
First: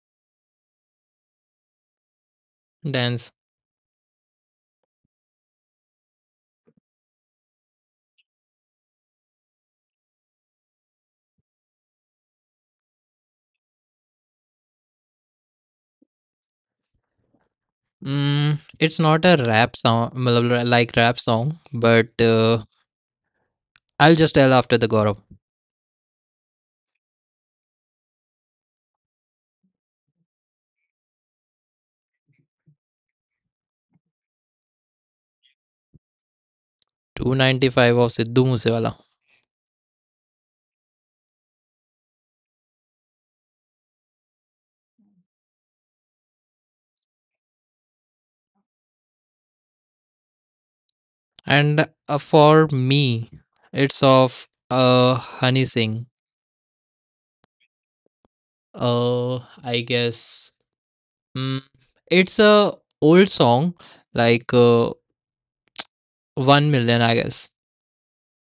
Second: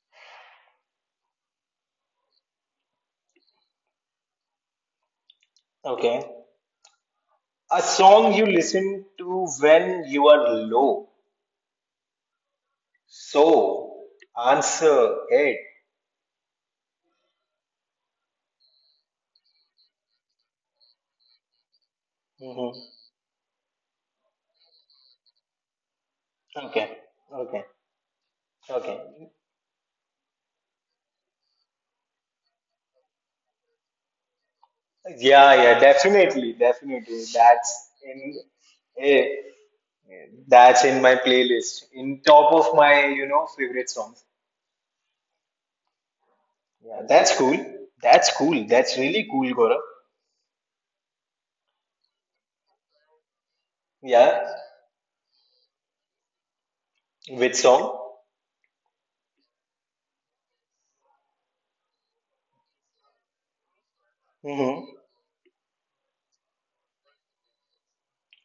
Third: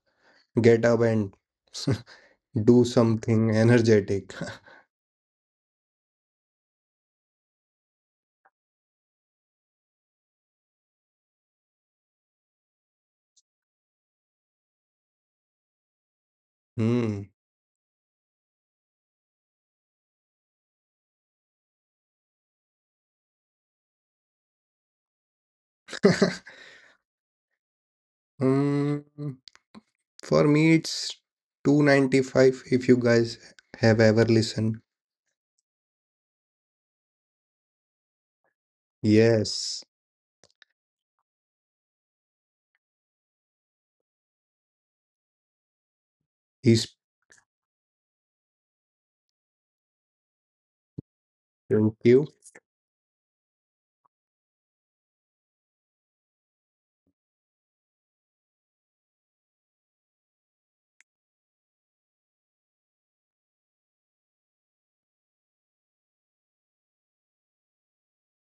get up and do Dance. something energetic. Okay. A song you listen to when you are low. So answer it. Hmm. Mm, it's not a rap song, matlab like rap song, but uh, Hmm. I'll just tell after the Gaurav. Okay. Okay. Okay. Hmm. For me, it's two ninety five if you guys have ever listened. Yeah, yeah, definitely, definitely. That's two ninety-five of in Sidhu Moosewala. eh, Yes, that's in my playlist. In top of my, you know, favorite songs. he's Yeah, that's cool. That's cool. That's really cool, Gaurav. And thank uh, you. For me, it's Yeah. of uh, Honey Singh. Which song? Uh, I guess mm, it's a old song, like Mm-hmm. uh, one million, I guess.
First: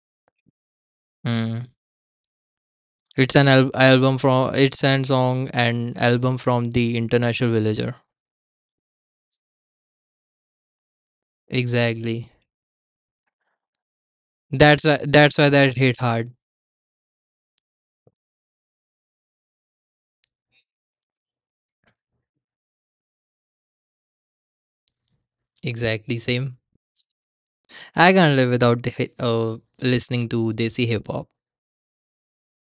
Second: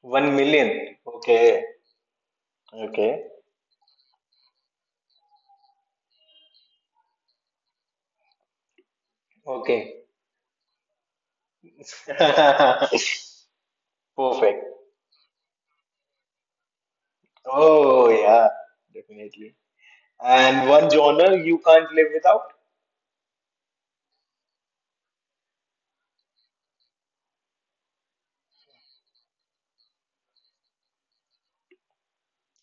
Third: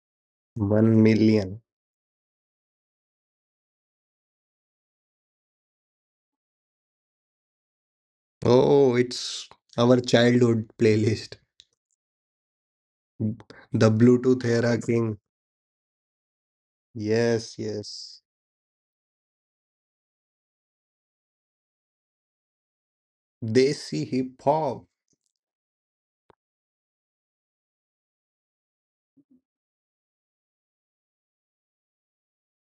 One million. 1 million. Okay. Mm. Okay. It's an al- album from, it's an song and album from the International Villager. Oh, it's our Okay. childhood playlist. Exactly. Perfect. The Bluetooth era That's why king. that's why that hit hard. Yes, Oh yes. yeah, definitely. And one genre you can't live without? Desi hip hop. Exactly same. I can't live without the, hi- uh, listening to desi hip hop.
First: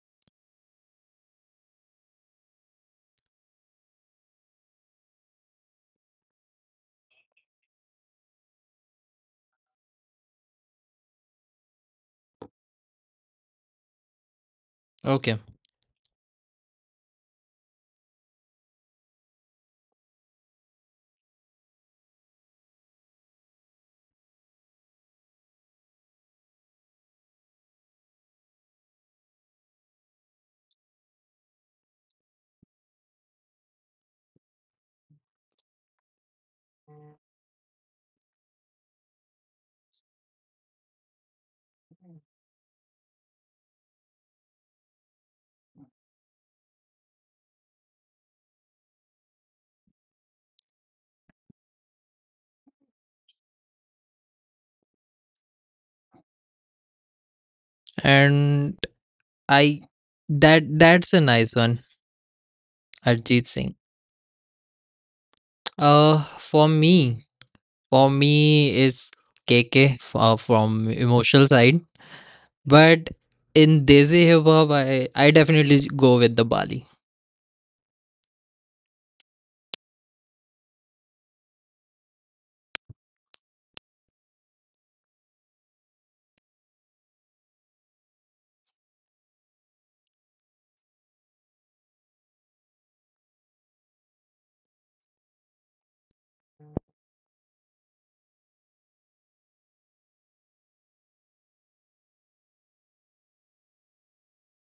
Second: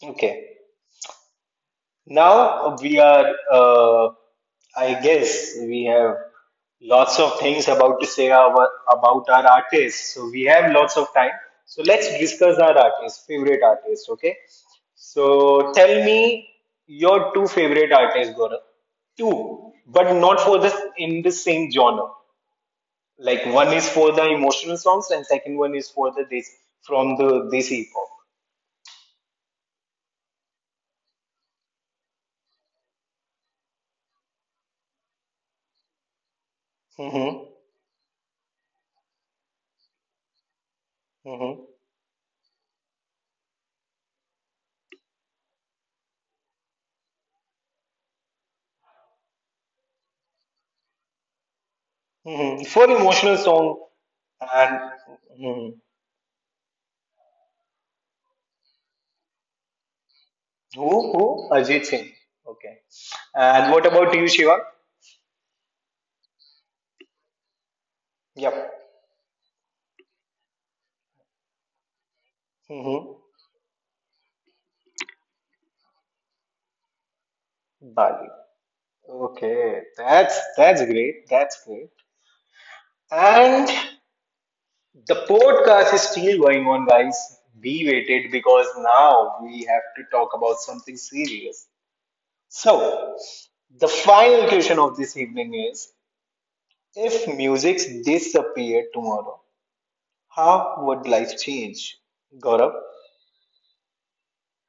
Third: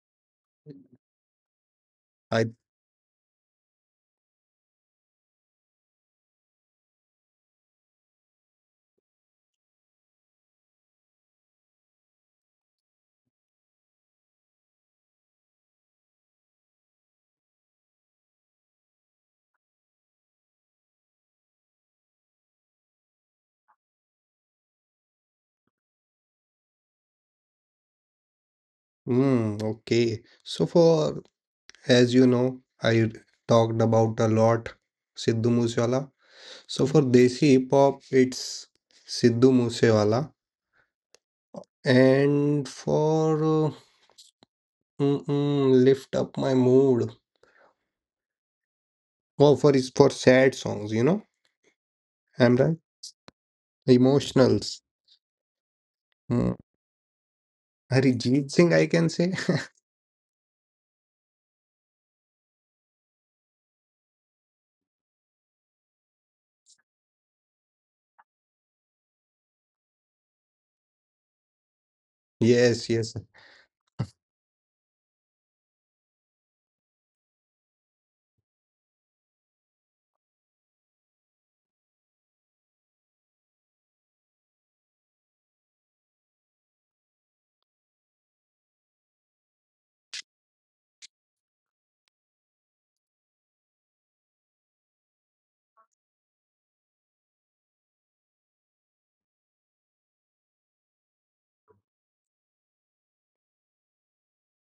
Okay. I Now we are, uh, I guess, we have lots of things about to say our, about our artists. So we have lots of time. So let's discuss our artists, favorite artists. Okay. Okay, So tell me your two favorite artists, Gaurav. Two, but not for the in the same genre. Like one is for the emotional songs, and second one is for the this from the this hip hop. mm, okay. So for as you know, I talked about a lot Sidhu Moosewala. So for Desi Mm-hmm. hip hop, it's Sidhu Moosewala. Mm-hmm. And for uh, mm, mm, lift up my mood. Oh, for is for sad songs, you know. I'm Mm-hmm. right. For emotional song, Emotionals. and hmm, Mm. Arijit Singh, and I can say. I, that who? that's a Who? nice one, Ajit Singh. Okay. Arjit And Singh. what about you, Shiva? Uh, for me, for Yep. me is K K uh, from emotional side, Yes, Mm-hmm. but yes. in desi hip hop, I I definitely go with the Bali. Bali. Okay, that's that's great. That's great. And the podcast is still going on, guys. We waited because now we have to talk about something serious. So, the final question of this evening is: if music disappeared tomorrow, how would life change? Gaurav.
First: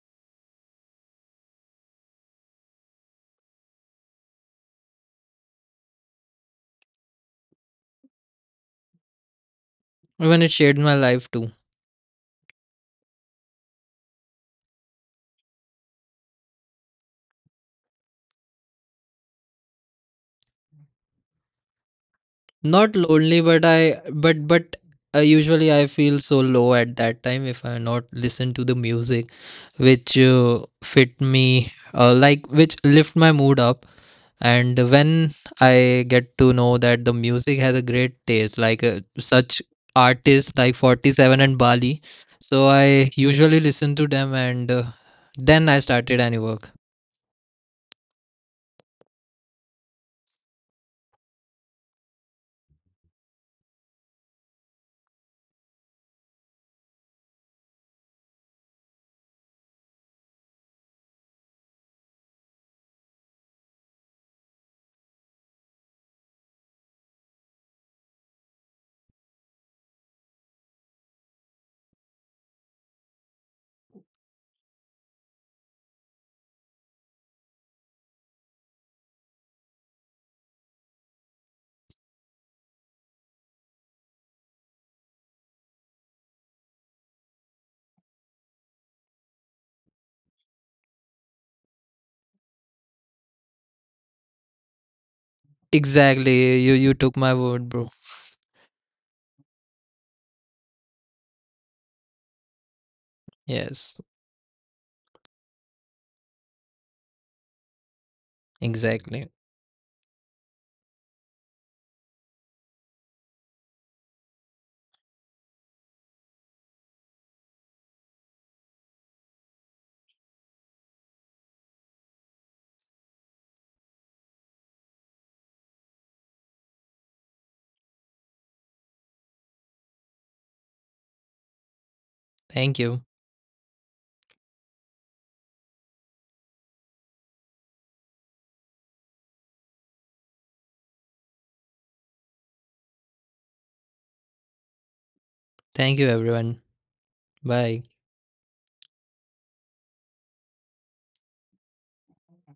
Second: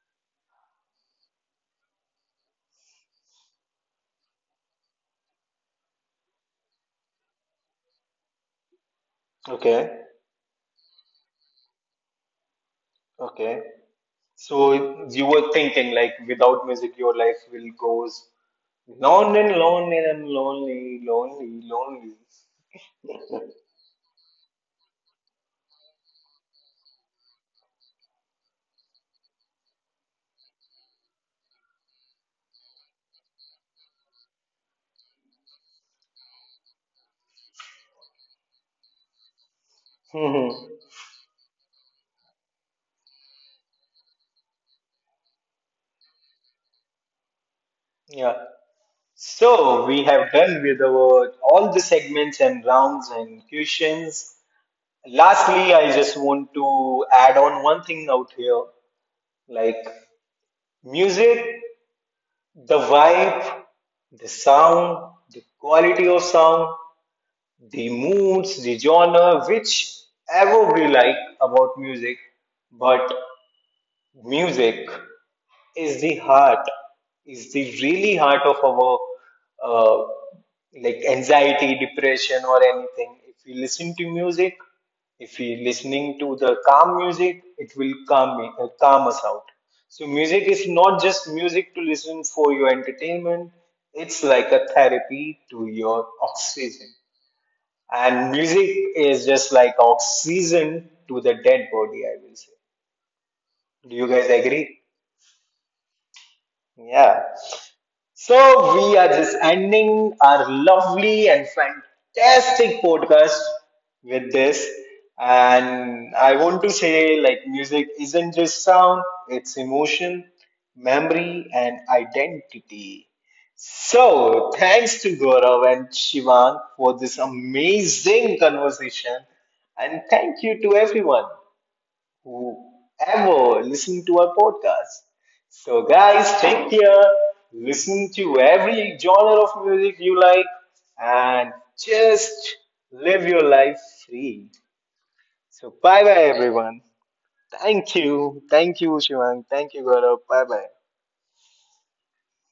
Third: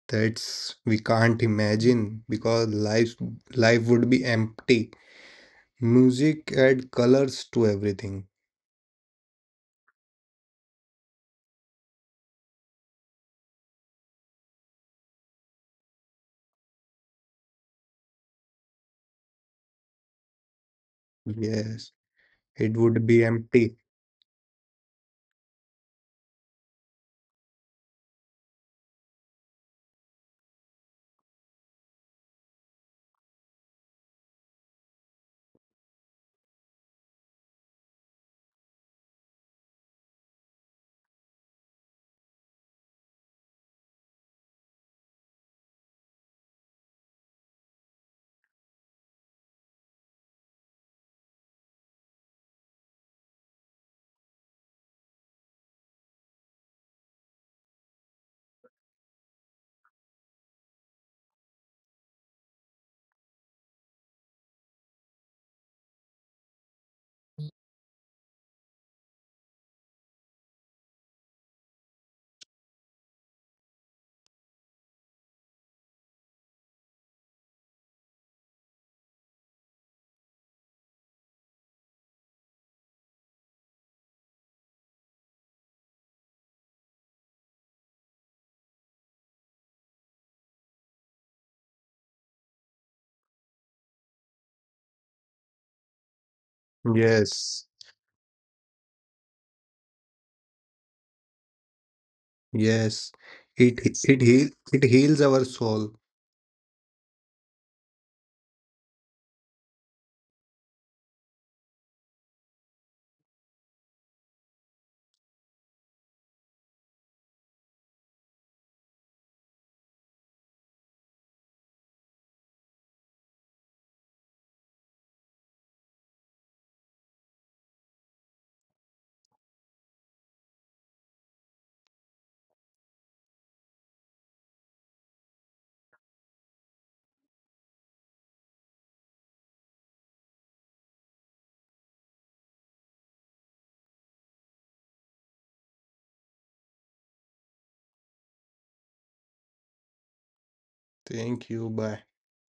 That's we can't imagine because life life would be empty. Music add colors to everything. Okay. Even it shaped my life too. Okay. So you were thinking like without music your life will goes lonely and lonely and lonely, lonely, Yes, lonely. it Not would be lonely, but empty. I but but uh, usually I feel so low at that time if I not listen to the music which uh, fit me uh, like which lift my mood up. And when I get to know that the music has a great taste, like uh, such Mhm. artists like forty seven and Bali, so I usually listen to them and uh, then I started any work. Yeah. So we have done with our all the segments and rounds and questions. Lastly, I just want to add on one thing out here, like music, the vibe, the sound, the quality of sound, the moods, the genre, whichever we like about music. But music is the heart, is the really heart of our uh, like anxiety, depression, or anything. If we listen to music, if we listening to the calm music, it will calm me, uh, calm us out. So music is not just music to listen for your entertainment. It's like a therapy to your Exactly. You oxygen. you took my Yes, word, bro. And music is just like oxygen to the dead body, I will say. yes. It Do Yes, you it guys heal, agree? it heals our soul. Yeah. So we are exactly. just ending our lovely and fantastic podcast with this. And I want to say, like, music isn't just sound, it's emotion, memory, and identity. So thanks to Gaurav and Shivang for this amazing conversation. And thank you to everyone. Thank you. Whoever listening to our podcast. So, guys, take care. Listen to every genre of music you like and just live your life free. So, Thank bye you, bye, everyone. everyone. Bye. Thank you. Thank you, Shivang. Thank you, Gaurav. Bye bye. Thank you. Bye.